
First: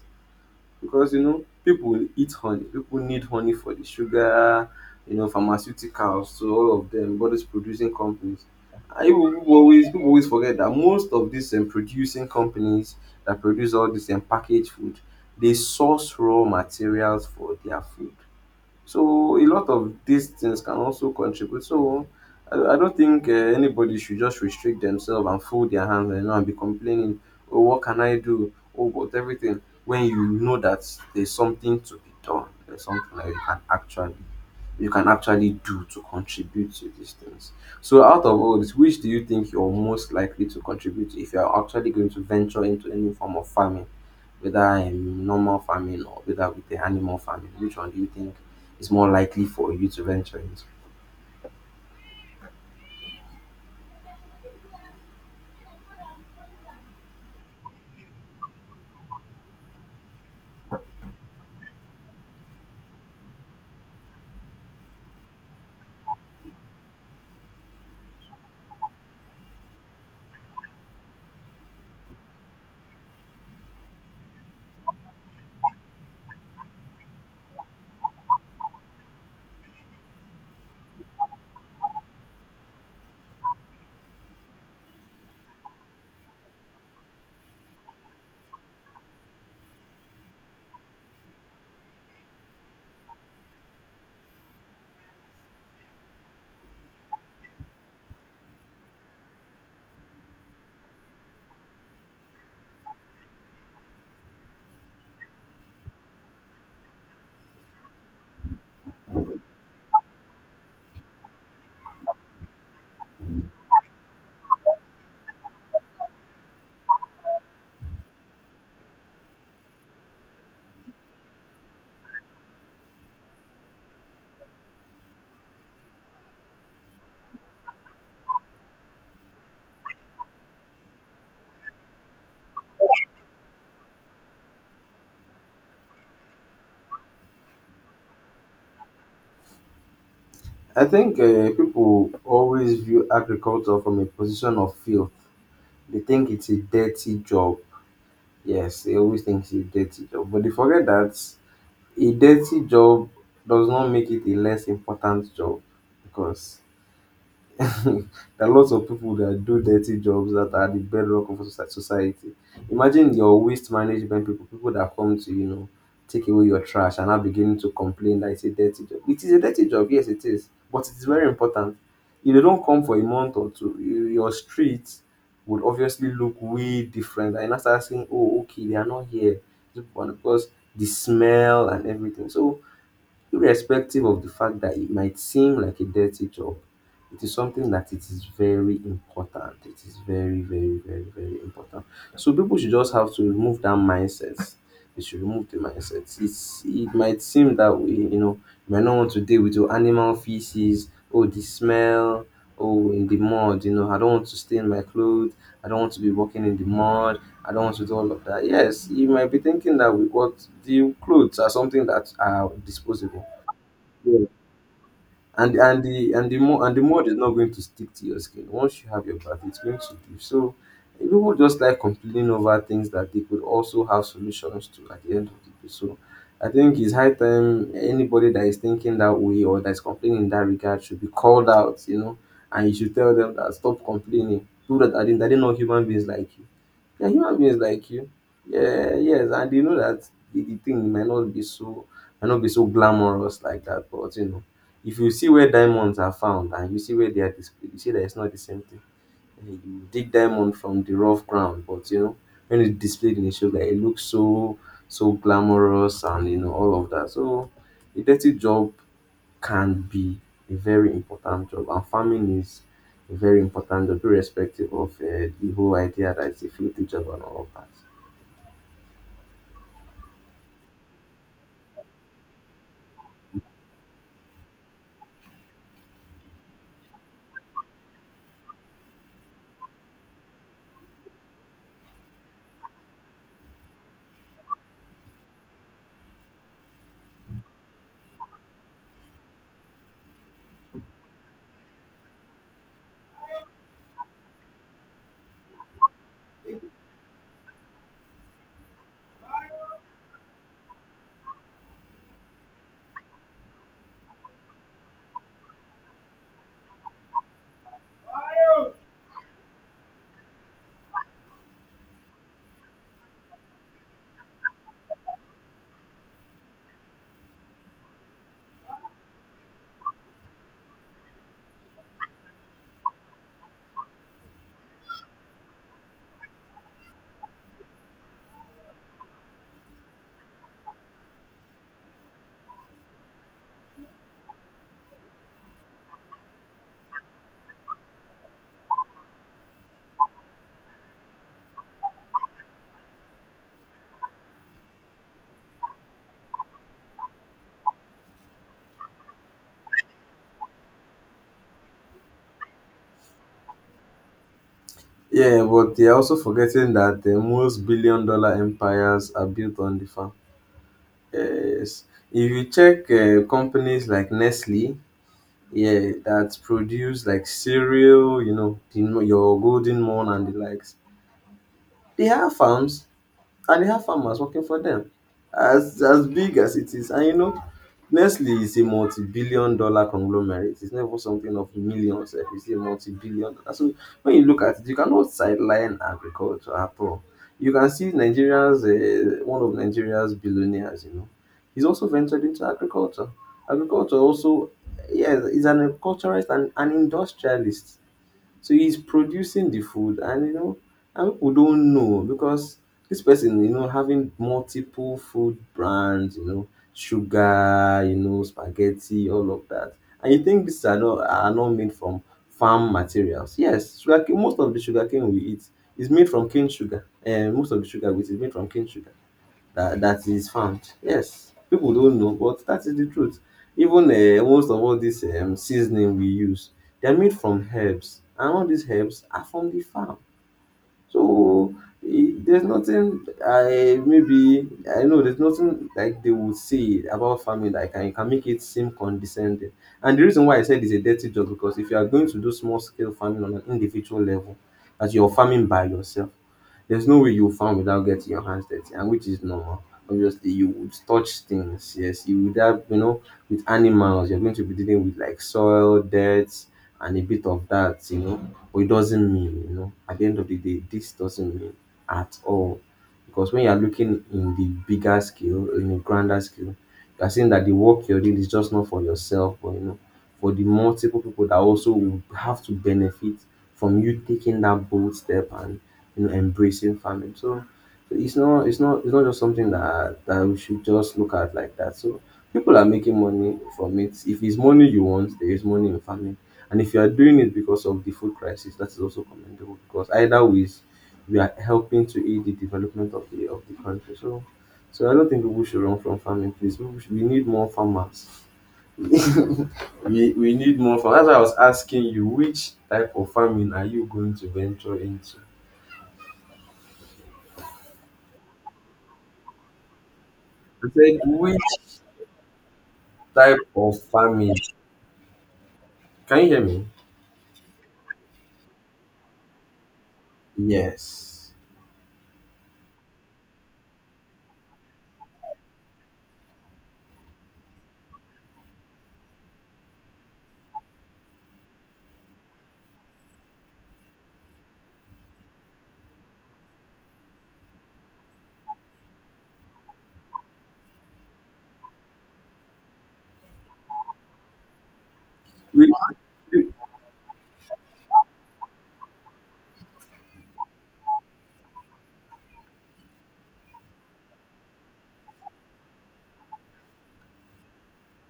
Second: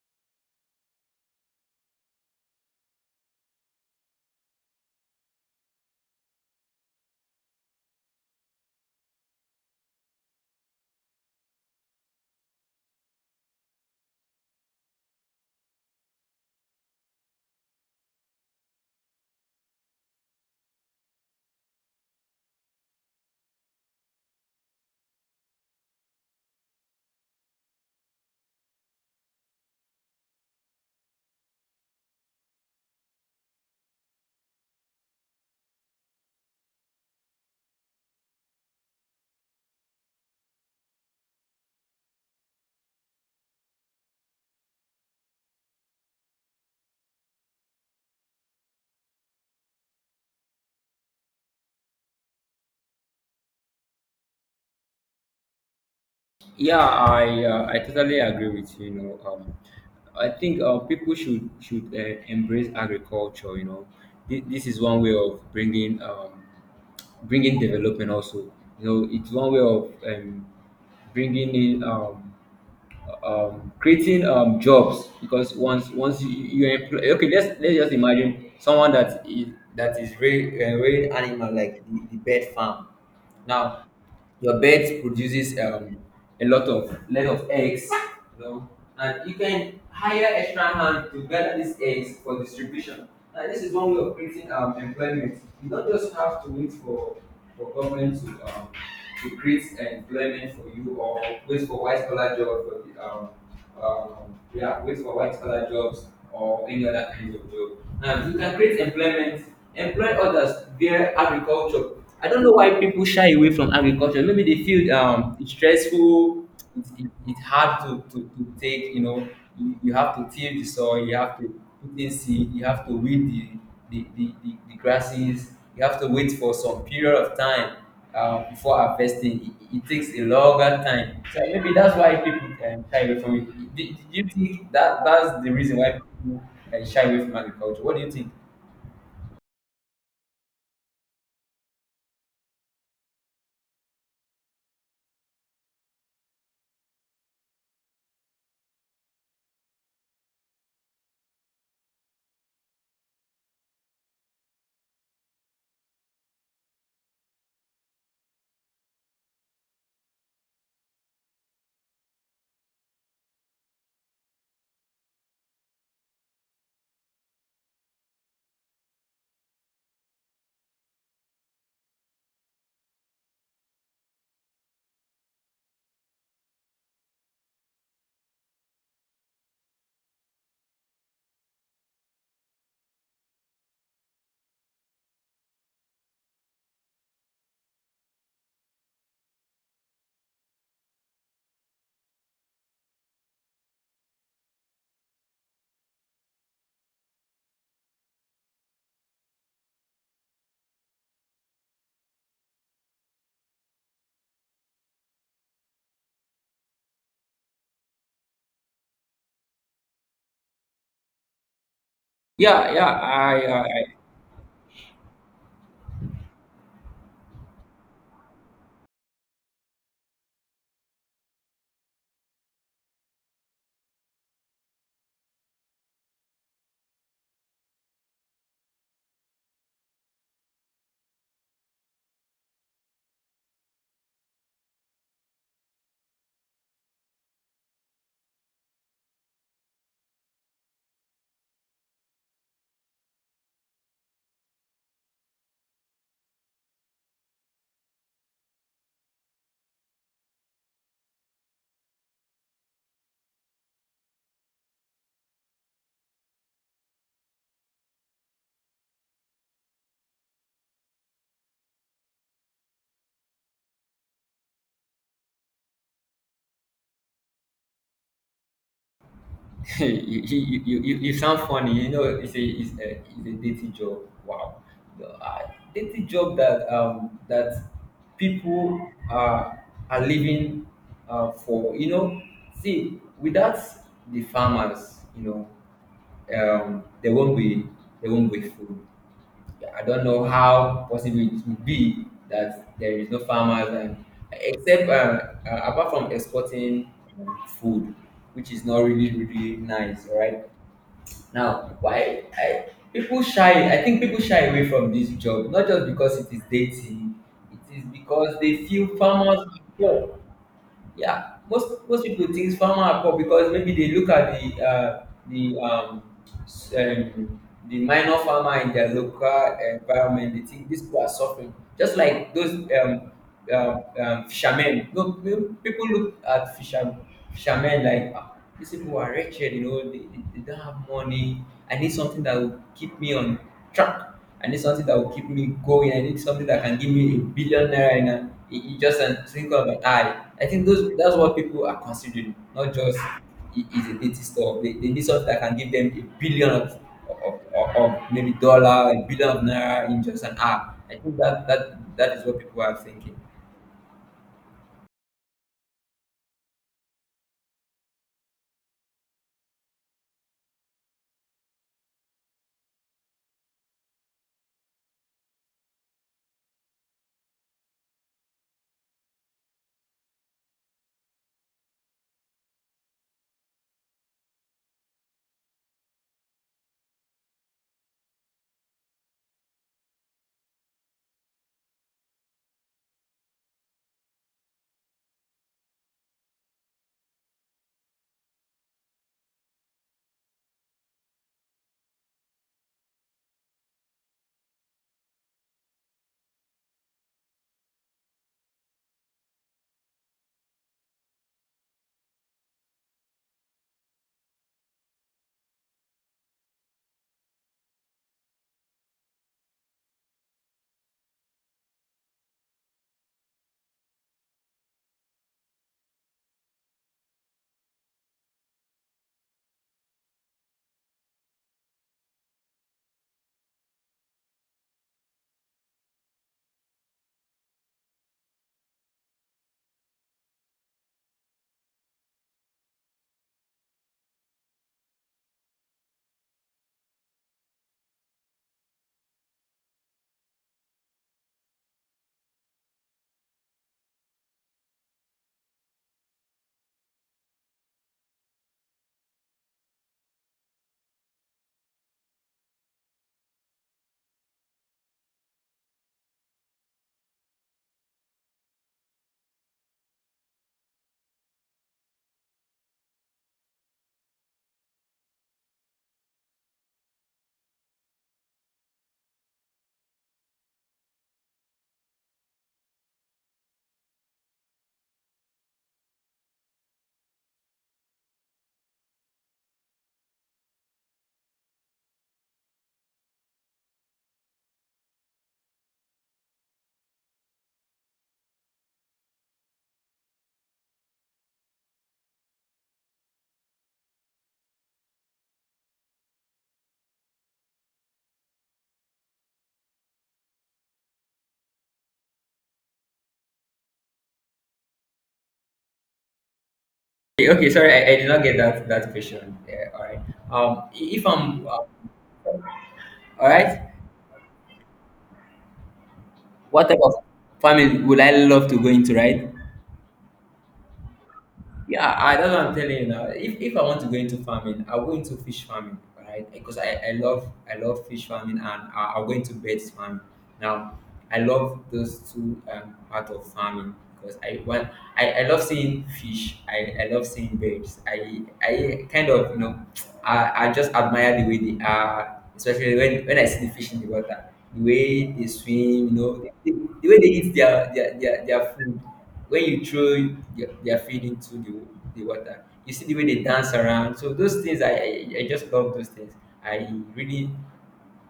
Because people eat honey people need honey for the sugar pharmaceuticals so all of them all those producing companies and people always forget that most of these producing companies that produce all this packaged food they source raw materials for their food so a lot of these things can also contribute. So I don't think anybody should just restrict themselves and fold their hands and be complaining, oh, what can I do? Oh, but everything. When you know that there's something to be done, there's something that you can actually do to contribute to these things. So out of all this, which do you think you're most likely to contribute if you're actually going to venture into any form of farming, whether in normal farming or whether with the animal farming? Which one do you think it's more likely for you to venture into.
Yeah, I totally agree with you. You know, I think people should embrace agriculture. You know, this is one way of bringing development. Also, you know, it's one way of bringing in creating jobs, because once you employ, okay, let's just imagine someone that is raising animal, like the bird farm now. Your bed produces a lot of eggs, you know, and you can hire extra hand to gather these eggs for distribution. And this is one way of creating employment. You don't just have to wait for government to create employment for you, or wait for white collar job for the um yeah, wait for white collar jobs or any other kind of job. Now you can create employment, employ others via agriculture. I don't know why people shy away from agriculture. Maybe they feel it's stressful, it's hard to take, you know, you have to till the soil, you have to put in seed, you have to weed the grasses, you have to wait for some period of time before harvesting. It takes a longer time. So maybe that's why people shy away from it. Do you think that that's the reason why people shy away from agriculture? What do you think?
I think people always view agriculture from a position of fear. They think it's a dirty job. Yes, they always think it's a dirty job, but they forget that a dirty job does not make it a less important job because *laughs* there are lots of people that do dirty jobs that are the bedrock of society. Imagine your waste management people, people that come to, take away your trash and are beginning to complain that it's a dirty job. It is a dirty job, yes, it is, but it is very important. If they don't come for a month or two, your street would obviously look way different. And you now start saying, oh, okay, they are not here. Because the smell and everything. So irrespective of the fact that it might seem like a dirty job, it is something that it is very important. It is very, very, very, very important. So people should just have to remove that mindset. They should remove the mindset. It might seem that way, you might not want to deal with your animal feces, oh the smell, oh in the mud, I don't want to stay in my clothes, I don't want to be walking in the mud, I don't want to do all of that. Yes, you might be thinking that we what the clothes are something that are
Yeah, yeah,
disposable
I.
and the mold is not going to stick to your skin once you have your bath it's going to do so people just like complaining over things that they could also have solutions to at the end of the day so I think it's high time anybody that is thinking that way or that's complaining in that regard should be called out and you should tell them that stop complaining people that are, they are not human beings like you yeah human beings like you yeah yes and you know that the thing might not be so glamorous like that but if you see where diamonds are found and you see where they are displayed, you see that it's not the same thing. You dig diamond from the rough ground, but when it's displayed in a show, like, it looks so glamorous and all of that. So a dirty job can be a very important job, and farming is a very important job, irrespective of the whole idea that it's a filthy job and all of that.
*laughs* you, you sound funny. You know, it's a dirty job. Wow, the dirty job that that people are living for. You know, see, without the farmers, you know, um, there won't be there won't be food. I don't know how possible it would be that there is no farmers and except apart from exporting food, which is not really really nice, right? Now, why I people shy? I think people shy away from this job not just because it is dating. It is because they feel farmers. Yeah, most people think farmer are poor because maybe they look at the the s- um the minor farmer in their local environment. They think these people are suffering, just like those um, fishermen. No, people look at fishermen like, "Ah, these people are wretched. You know, they don't have money. I need something that will keep me on track. I need something that will keep me going. I need something that can give me a billion naira in, in just a twinkle of an eye. I think those that's what people are considering, not just it is a dating store. They need something that can give them a billion of maybe dollar, a billion of naira in just an hour. I think that that is what people are thinking.
Yeah, but they're also forgetting that the most billion dollar empires are built on the farm. Yes. If you check companies like Nestle, yeah, that produce like cereal, you know, your golden morn and the likes. They have farms and they have farmers working for them. As big as it is, and you know, Nestle is a multi-billion dollar conglomerate. It's never something of millions. It's a multi-billion dollar. So when you look at it, you cannot sideline agriculture at all. You can see nigeria's one of Nigeria's billionaires, you know, he's also ventured into agriculture, agriculture also. Yeah, he's an agriculturist and an industrialist. So he's producing the food, and you know, and people don't know because this person, you know, having multiple food brands, you know, sugar, you know, spaghetti, all of that. And you think these are not made from farm materials? Yes, sugar. Cane, most of the sugar cane we eat is made from cane sugar, and most of the sugar we eat is made from cane sugar. That that is found. Yes, people don't know, but that is the truth. Even most of all this seasoning we use, they are made from herbs, and all these herbs are from the farm. So there's nothing I know. There's nothing like they would say about farming that can make it seem condescending. And the reason why I said it's a dirty job, because if you are going to do small scale farming on an individual level, as you're farming by yourself, there's no way you farm without getting your hands dirty, and which is normal. Obviously, you would touch things. Yes, you would have, you know, with animals. You're going to be dealing with like soil, dirt, and a bit of that. You know, but it doesn't mean, you know, at the end of the day, this doesn't mean at all. Because when you're looking in the bigger scale, in a grander scale, you're saying that the work you're doing is just not for yourself, but you know, for the multiple people that also will have to benefit from you taking that bold step and you know embracing family. So it's not just something that we should just look at like that. So people are making money from it. If it's money you want, there is money in farming. And if you are doing it because of the food crisis, that is also commendable, because either ways we are helping to aid the development of the country. So I don't think people should run from farming. Please, we need more farmers. We need more farmers. That's why I was asking you, which type of farming are you going to venture into?
Okay, okay, sorry, I did not get that that question. Yeah, all right. Um,
I
i-
said
if
which
I'm all
type
right,
of farming? Can you hear me?
what type of family would I love to go into? Right?
Yes.
Yeah, I, that's what I'm telling you now. If I want to go into farming, I'll go into fish farming, right? Because I love fish farming, and I'll go into birds farming. Now, I love those two part of farming because I want I love seeing fish. I love seeing birds. I kind of, you know, I just admire the way they are, especially when I see the fish in the water, the way they swim,
Which
you know, the way they eat their food when you throw their feed into the water, you see the way they dance around. So those things, I just love those things. I really,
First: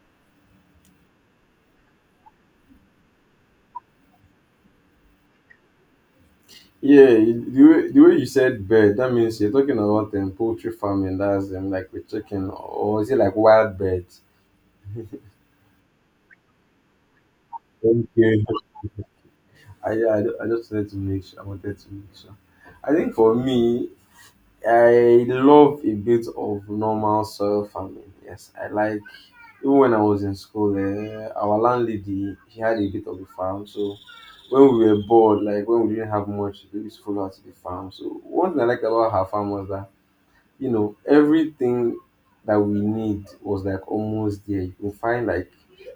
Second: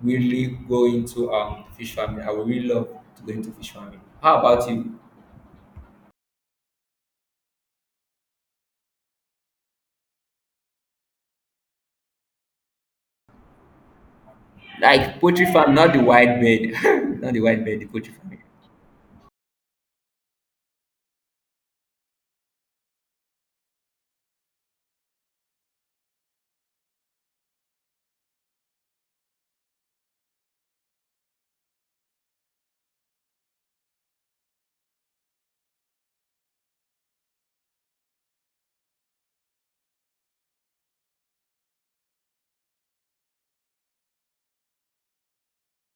really go into fish farming. I would really love to go into fish farming. How about you?
yeah, you- the way you said bird, that means you're talking about poultry farming. That's like we're chicken, or is it like wild birds?
Like poultry farm, not the wild bird, *laughs* not the wild bird, the poultry farming.
Okay. Yeah, I just wanted to make sure. I wanted to make sure. I think for me, I love a bit of normal soil farming. Yes, I like. Even when I was in school, eh, our landlady, she had a bit of a farm, so when we were bored, like when we didn't have much, we used to follow her to the farm. So one thing I liked about her farm was that, you know, everything that we need was like almost there. You can find like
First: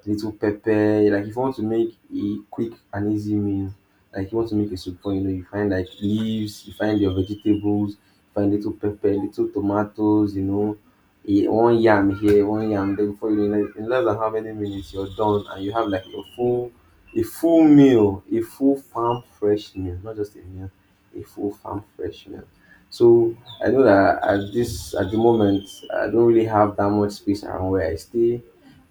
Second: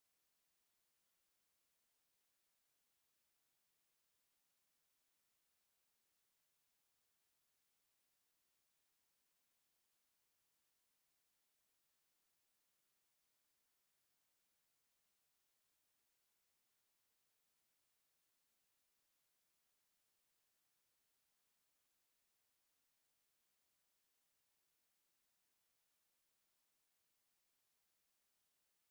little pepper, like if you want to make a quick and easy meal, like you want to make a soup, you know, you find like leaves, you find your vegetables, you find little pepper, little tomatoes, you know, a, one yam here, one yam there. Before you know it, in less than how many minutes you're done, and you have like a full meal, a full farm fresh meal, not just a meal, a full farm fresh meal. So I know that at this at the moment I don't really have that much space around where I stay,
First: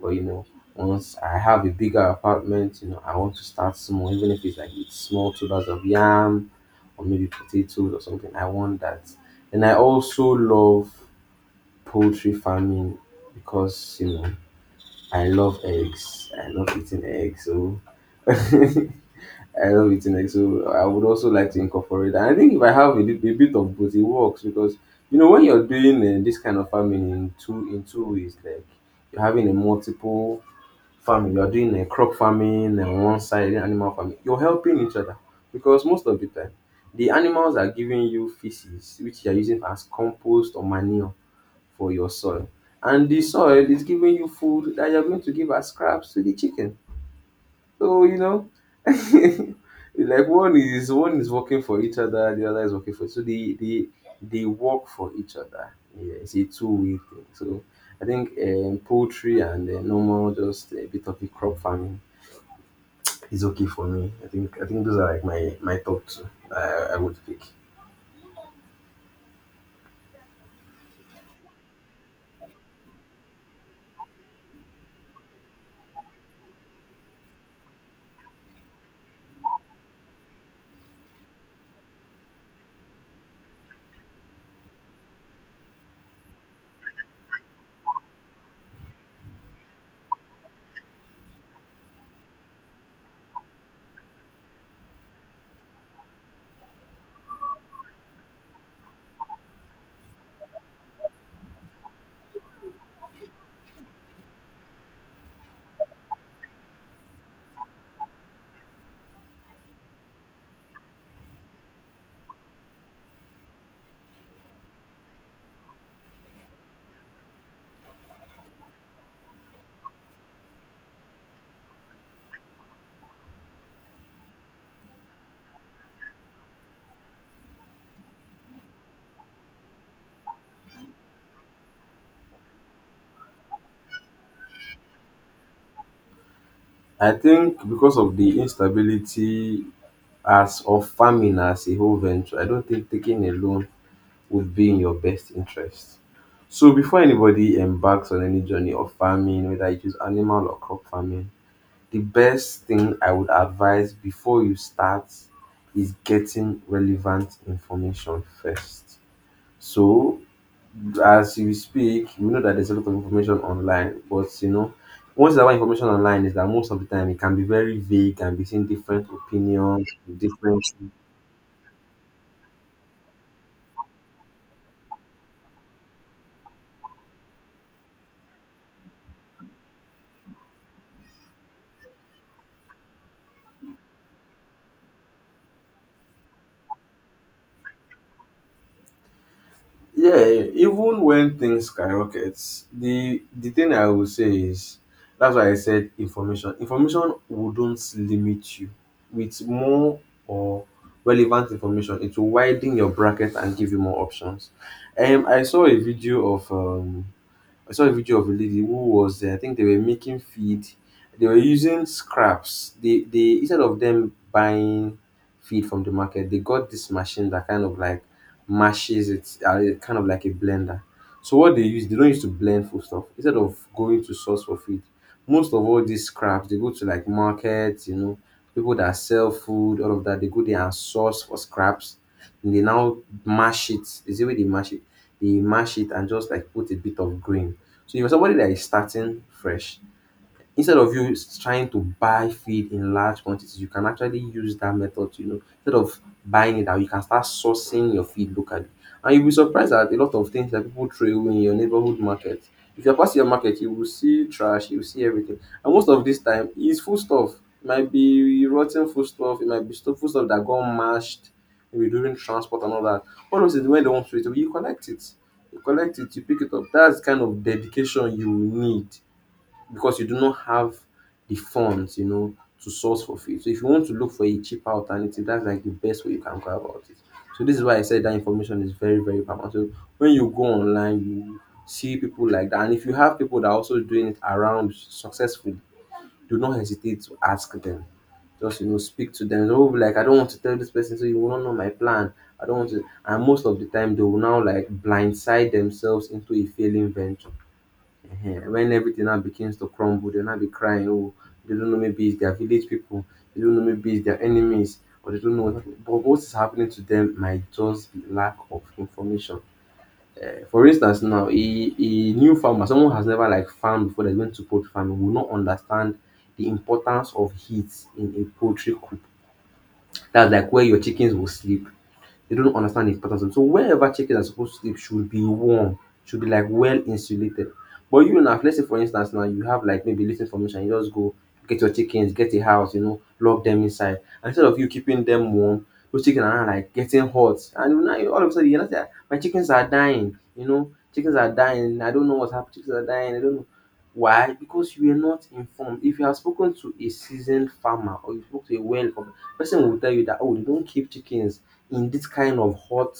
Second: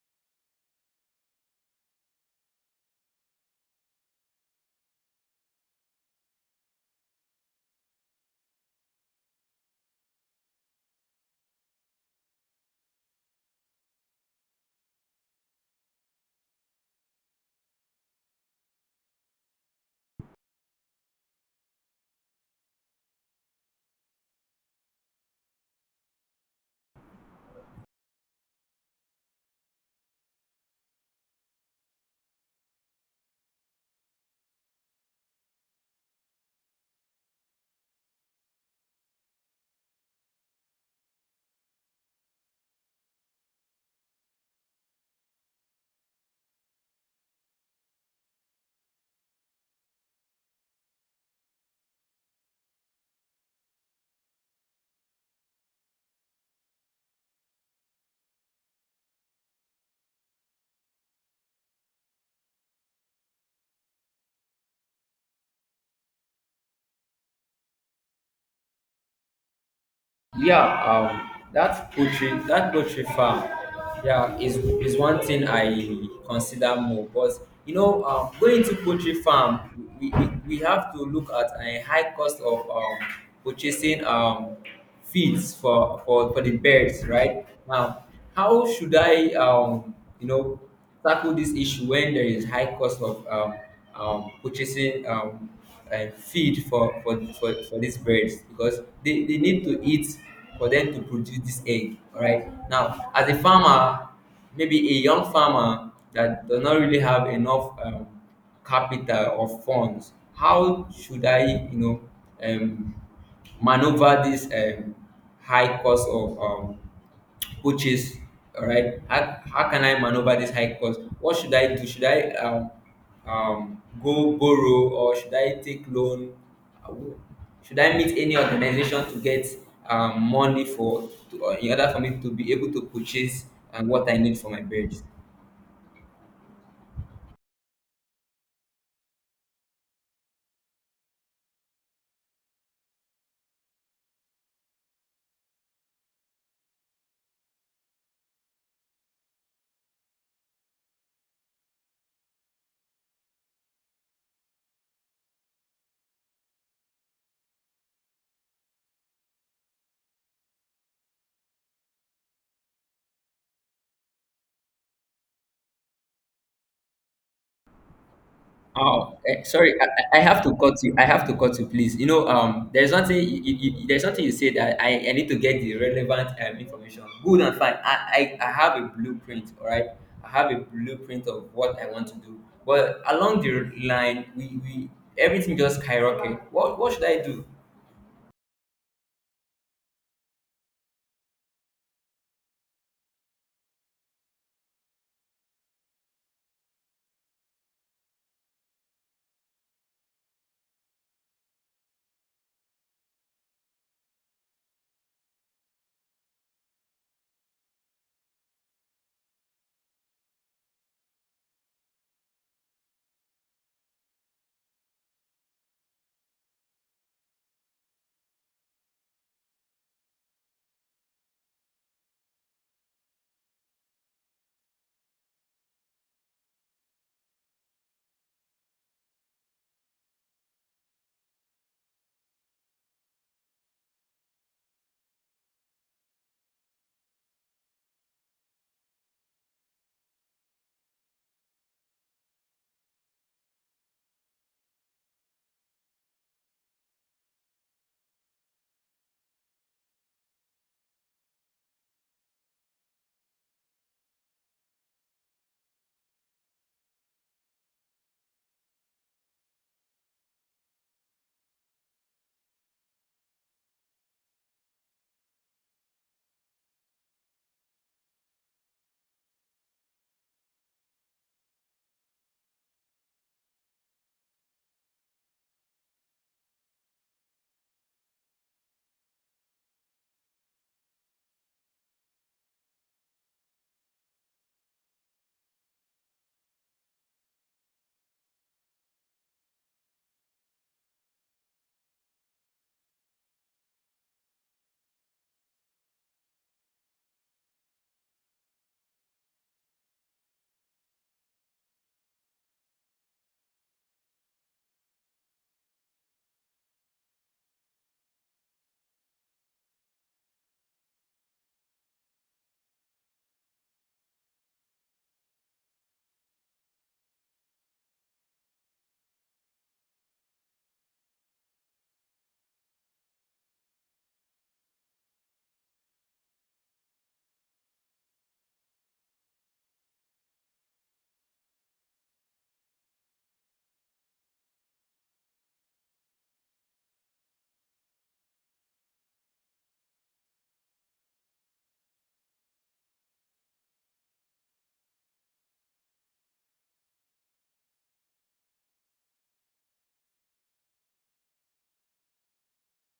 but you know, once I have a bigger apartment, you know, I want to start small, even if it's like with small tubers of yam or maybe potatoes or something. I want that, and I also love poultry farming, because you know I love eggs. I love eating eggs, so *laughs* I love eating eggs, so I would also like to incorporate that. I think if I have a, lit- a bit of both, it works because you know when you're doing this kind of farming in two ways, like you're having a multiple farming, you're doing a crop farming and one side animal farming. You're helping each other, because most of the time the animals are giving you feces, which you're using as compost or manure for your soil, and the soil is giving you food that you're going to give as scraps to the chickens. So you know, *laughs* like one is working for each other, the other is working for, so they work for each other. Yeah, it's a two-way thing. So I think poultry and normal just a bit of a crop farming is okay for me. I think those are like my top two. I would pick.
Yeah, that poultry farm, yeah, is one thing I consider more. But you know, going to poultry farm, we have to look at a high cost of purchasing feeds for, for the birds, right? Now, how should I you know tackle this issue when there is high cost of purchasing feed for, for these birds because they need to eat for them to produce this egg. All right. Now, as a farmer, maybe a young farmer that does not really have enough capital or funds, how should I, you know, um, maneuver this high cost of coaches. All right, how can I maneuver this high cost? What should I do? Should I go borrow or should I take loan? Uh, Should I meet any organization to get money for to, in order for me to be able to purchase and what I need for my birds?
I think because of the instability as of farming as a whole venture, I don't think taking a loan would be in your best interest. So before anybody embarks on any journey of farming, whether it is animal or crop farming, the best thing I would advise before you start is getting relevant information first. So as you speak, we know that there's a lot of information online, but you know, once that information online is that most of the time it can be very vague and between different
Oh, eh, sorry.
opinions,
I have to
different.
cut you. I have to cut you, please. You know, there's nothing. There's nothing you say that I need to get the relevant information. Good and fine. I have a blueprint. All right. I have a blueprint of what I want to do. But along the line, we everything just skyrocket. What should I do?
Yeah, even when things skyrocket, the thing I would say is that's why I said information. Information wouldn't limit you. With more or relevant information, it will widen your bracket and give you more options. I saw a video of I saw a video of a lady who was there. I think they were making feed. They were using scraps. They instead of them buying feed from the market, they got this machine that kind of like mashes it, kind of like a blender. So what they use, they don't use to blend food stuff. Instead of going to source for feed, most of all these scraps they go to like markets, you know, people that sell food, all of that. They go there and source for scraps. And they now mash it. Is it way they mash it? They mash it and just like put a bit of grain, so if you're somebody that is starting fresh, instead of you s- trying to buy feed in large quantities, you can actually use that method to, you know, instead of buying it out, you can start sourcing your feed locally. And you'll be surprised at a lot of things that people throw away in your neighborhood market. If you're passing your market, you will see trash, you will see everything. And most of this time, it's food stuff. It might be rotten food stuff, it might be stu- food stuff that got mashed, maybe during transport and all that. All those things, when they want to throw it away, you collect it. You collect it, you pick it up. That's kind of dedication you will need, because you do not have the funds, you know, to source for it. So if you want to look for a cheaper alternative, that's like the best way you can go about it. So this is why I said that information is very, very paramount. So when you go online, you see people like that. And if you have people that are also doing it around successfully, do not hesitate to ask them. Just you know, speak to them. They will be like, I don't want to tell this person, so you will not know my plan. I don't want to, and most of the time they will now like blindside themselves into a failing venture. Ehen, when everything now begins to crumble, they'll now be crying, oh, they don't know, maybe it's their village people, they don't know, maybe it's their enemies, or they don't know, but what is happening to them might just be lack of information. Eh, for instance, now a new farmer, someone has never like farmed before they went to poultry farming, will not understand the importance of heat in a poultry coop. That's like where your chickens will sleep, they don't understand the importance. So wherever chicken are supposed to sleep should be warm, should be like well insulated. But you now, let's say for instance now you have like maybe little information, you just go get your chickens, get a house, you know, lock them inside. Instead of you keeping them warm, those chickens are now, like getting hot, and now you- all of a sudden you are say, "Ah, my chickens are dying. You know, chickens are dying. I don't know what's happening. Chickens are dying. I don't know why, because you are not informed. If you have spoken to a seasoned farmer or you spoke to a well informed person, will tell you that oh, they don't keep chickens in this kind of hot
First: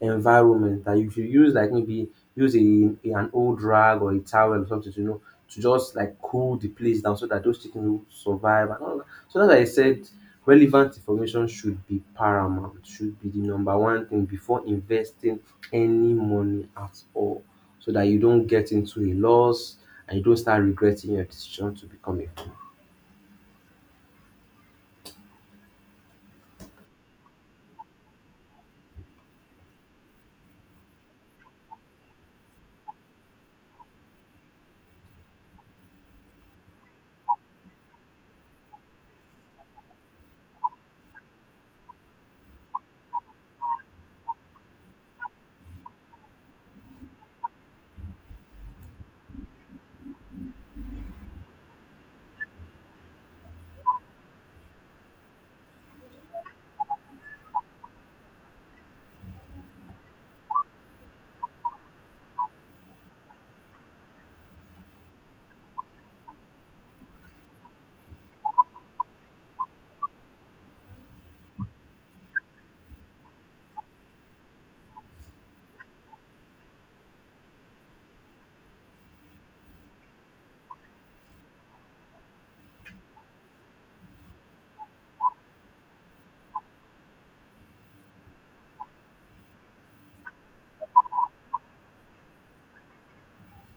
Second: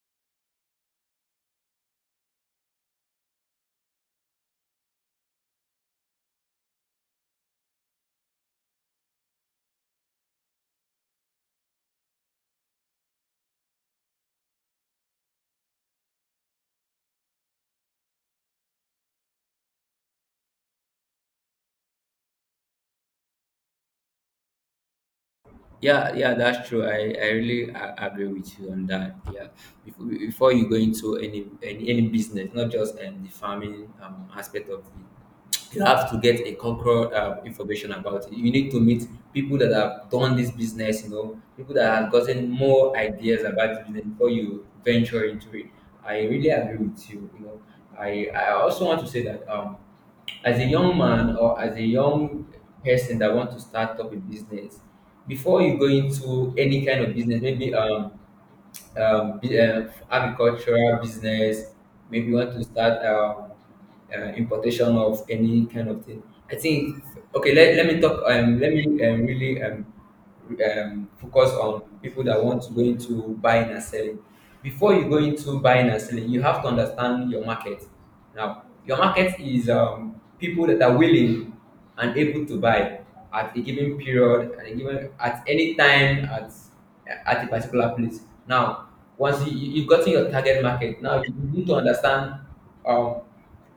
environment, that you should use like maybe use an old rag or a towel or something, you know, to just like cool the place down so that those chickens will survive and all that. So as I said, relevant information should be paramount, should be the number one thing before investing any money at all. So that you don't get into a loss and you don't start regretting your decision to become a farmer.
Yeah, yeah, that's true. I really agree with you on that. Yeah, before you go into any any business, not just the farming aspect of it, you have to get a cultural information about it. You need to meet people that have done this business, you know, people that have gotten more ideas about the business before you venture into it. I really agree with you. You know, I also want to say that as a young man or as a young person that want to start up a business before you go into any kind of business, maybe agricultural business, maybe you want to start importation of any kind of thing. I think okay, let me talk, let me, really focus on people that want to go into buying and selling. Before you go into buying and selling, you have to understand your market. Now, your market is people that are willing and able to buy at a given period, at a given at any time, at a particular place. Now, once you've gotten your target market, now you need to understand um,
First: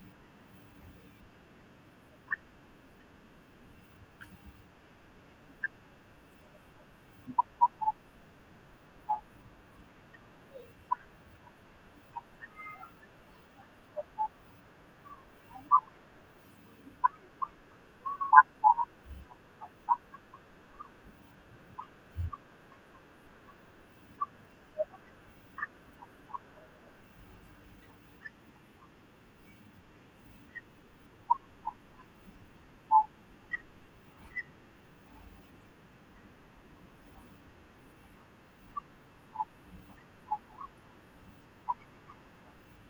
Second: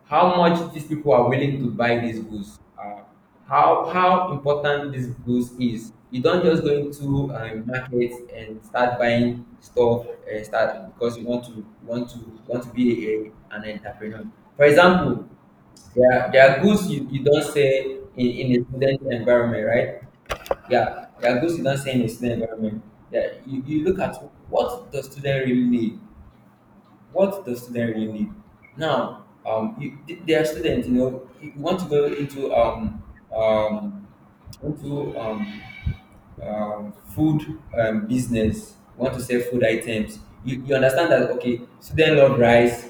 how much these people are willing to buy these goods, how important these goods is. You don't just go into market and start buying stuff and start because you want to want to want to be a, an entrepreneur. For example, there are goods you don't sell in a student environment, right? Yeah, there are goods you don't sell in a student environment. Yeah, you look at what the student really need, what does student really need now, you, they are students, you know, you want to go into um into um food business, you want to sell food items, you understand that okay, students love rice,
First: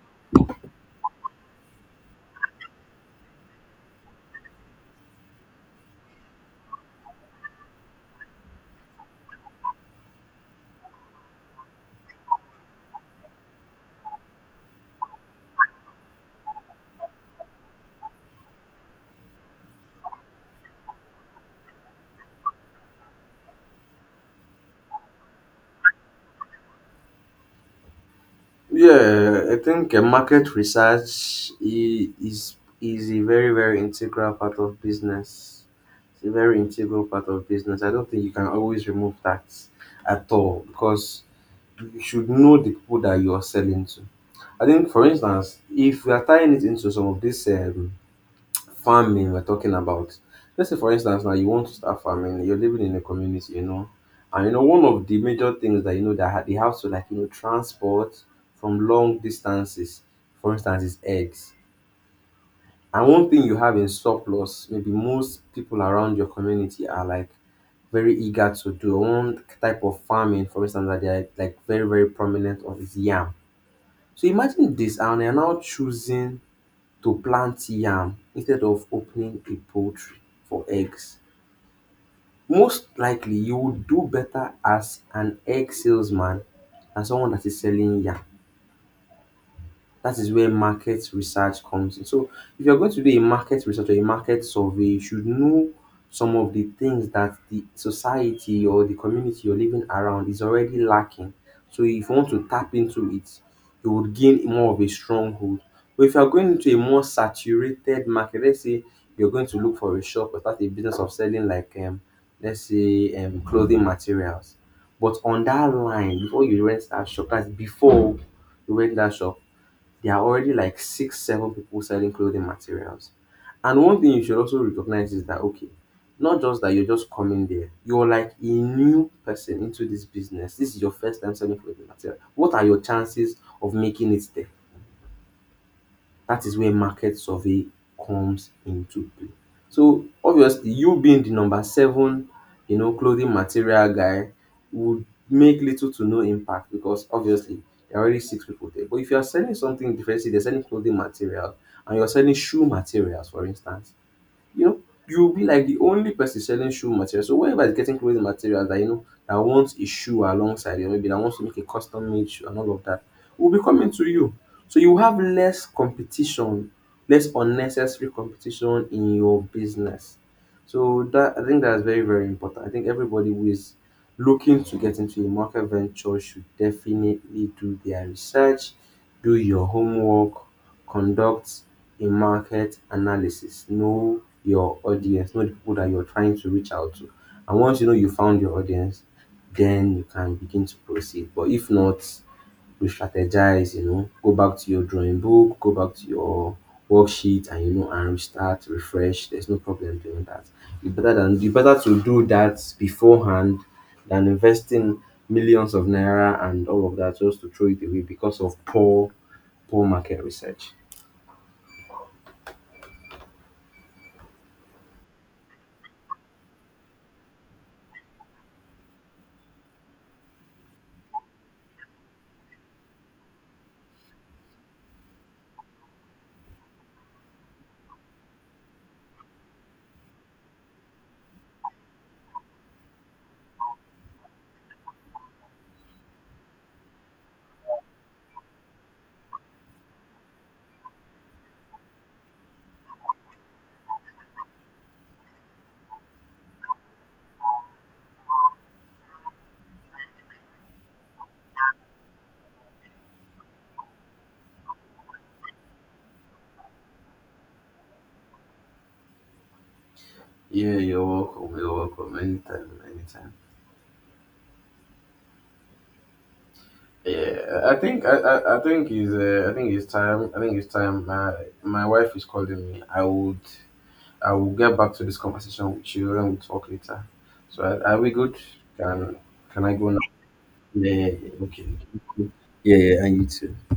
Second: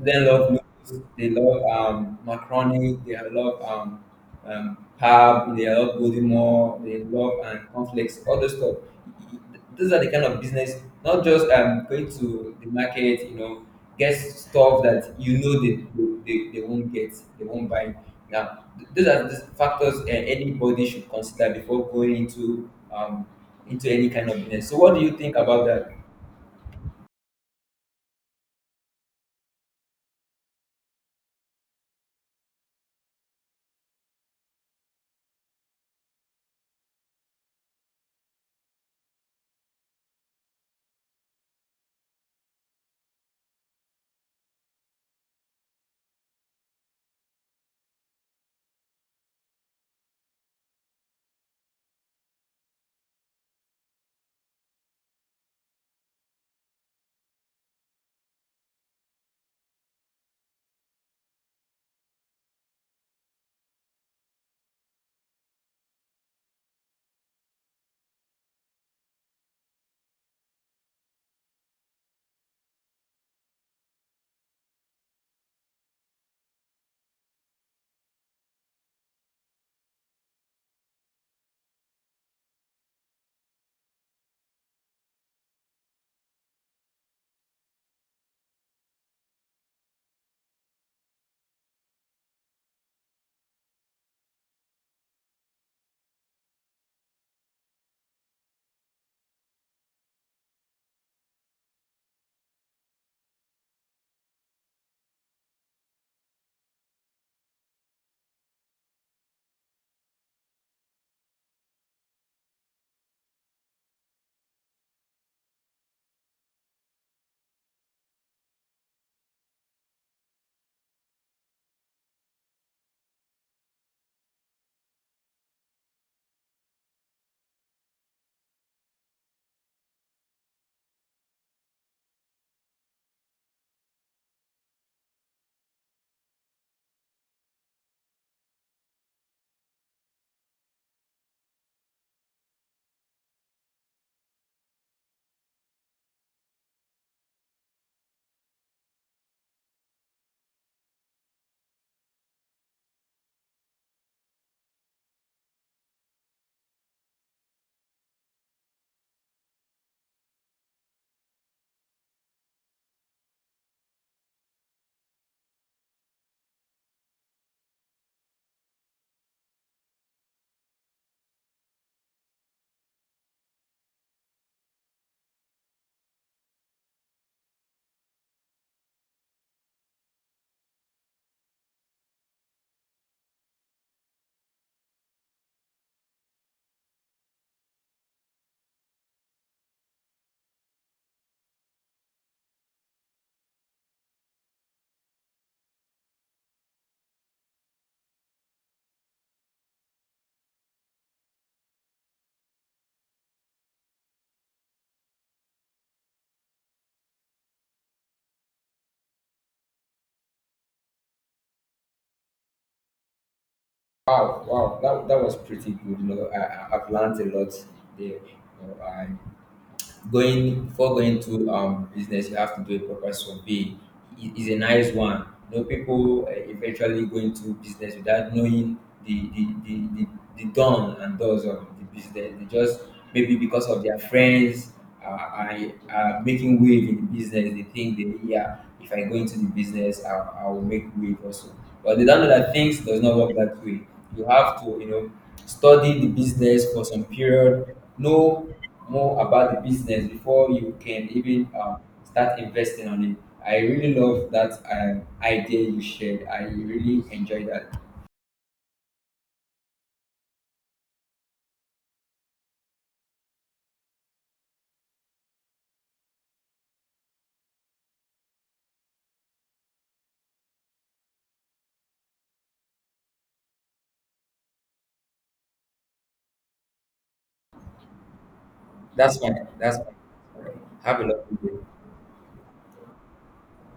students love noodles, they love macaroni, they love pap, they love godimo, they love and conflicts, all those stuff. Those are the kind of business, not just going to the market, you know, get stuff that you know they, they won't get, they won't buy. Yeah, those are the factors anybody should consider before going into any kind of business. So, what do you think about that?
Yeah, I think market research is a very very integral part of business. It's a very integral part of business. I don't think you can always remove that at all because you should know the people that you are selling to. I think, for instance, if we are tying it into some of these farming we're talking about. Let's say, for instance, now you want to start farming, you're living in a community, you know, and you know, one of the major things that you know that they have to like, you know, transport from long distances, for instance, is eggs. And one thing you have in surplus, maybe most people around your community are like very eager to do one type of farming, for instance, that they're like very, very prominent on is yam. So imagine this, and they're now choosing to plant yam instead of opening a poultry for eggs. Most likely, you would do better as an egg salesman than someone that is selling yam. That is where market research comes in. So if you're going to do a market research or a market survey, you should know some of the things that the society or the community you're living around is already lacking. So if you want to tap into it, you would gain more of a stronghold. But if you're going into a more saturated market, let's say you're going to look for a shop or start a business of selling like let's say clothing materials. But on that line, before you rent that shop, that's before you rent that shop, there are already like six, seven people selling clothing materials. And one thing you should also recognize is that, okay, not just that you're just coming there, you're like a new person into this business. This is your first time selling clothing material. What are your chances of making it there? That is where market survey comes into play. So obviously you being the number seven, you know, clothing material guy would make little to no impact because obviously there are already six people there. But if you are selling something different, say they're selling clothing material and you're selling shoe materials for instance, you know, you'll be like the only person selling shoe material. So whenever is getting clothing materials that you know that wants a shoe alongside it, maybe that wants to make a custom made shoe and all of that, will be coming to you. So you have less competition, less unnecessary competition in your business. So that I think that's very, very important. I think everybody who is looking to get into a market venture should definitely do their research, do your homework, conduct a market analysis. Know your audience, know the people that you're trying to reach out to. And once you know you found your audience, then you can begin to proceed. But if not, you strategize, you know, go back to your drawing book, go back to your worksheet and you know and restart, refresh. There's no problem doing that. You better to do that beforehand than investing millions of naira and all of that just to throw it away because of poor market research.
Wow, wow, that, that was pretty good. You know, I've learned a lot there. You know, going before going to business, you have to do a proper survey. It is a nice one. You know people eventually go into business without knowing the the the the, the don and does of the business. They just maybe because of their friends are, are, are making wave in the business, they think they, yeah, if I go into the business, I will make wave also, but they don't know that things does not work that way. You have to, you know, study the business for some period, know more about the business before you can even start investing on it. I really love that idea you shared. I really enjoy that.
Yeah, you're welcome. You're welcome. Anytime, anytime. Yeah, I think it's time. I think it's time. My wife is calling me. I will get back to this conversation with you and we'll talk later. So are we good? Can
That's fine,
can I
that's
go now?
fine.
Yeah,
Have a
yeah, yeah.
lovely
Okay.
day.
Yeah, yeah, and you too.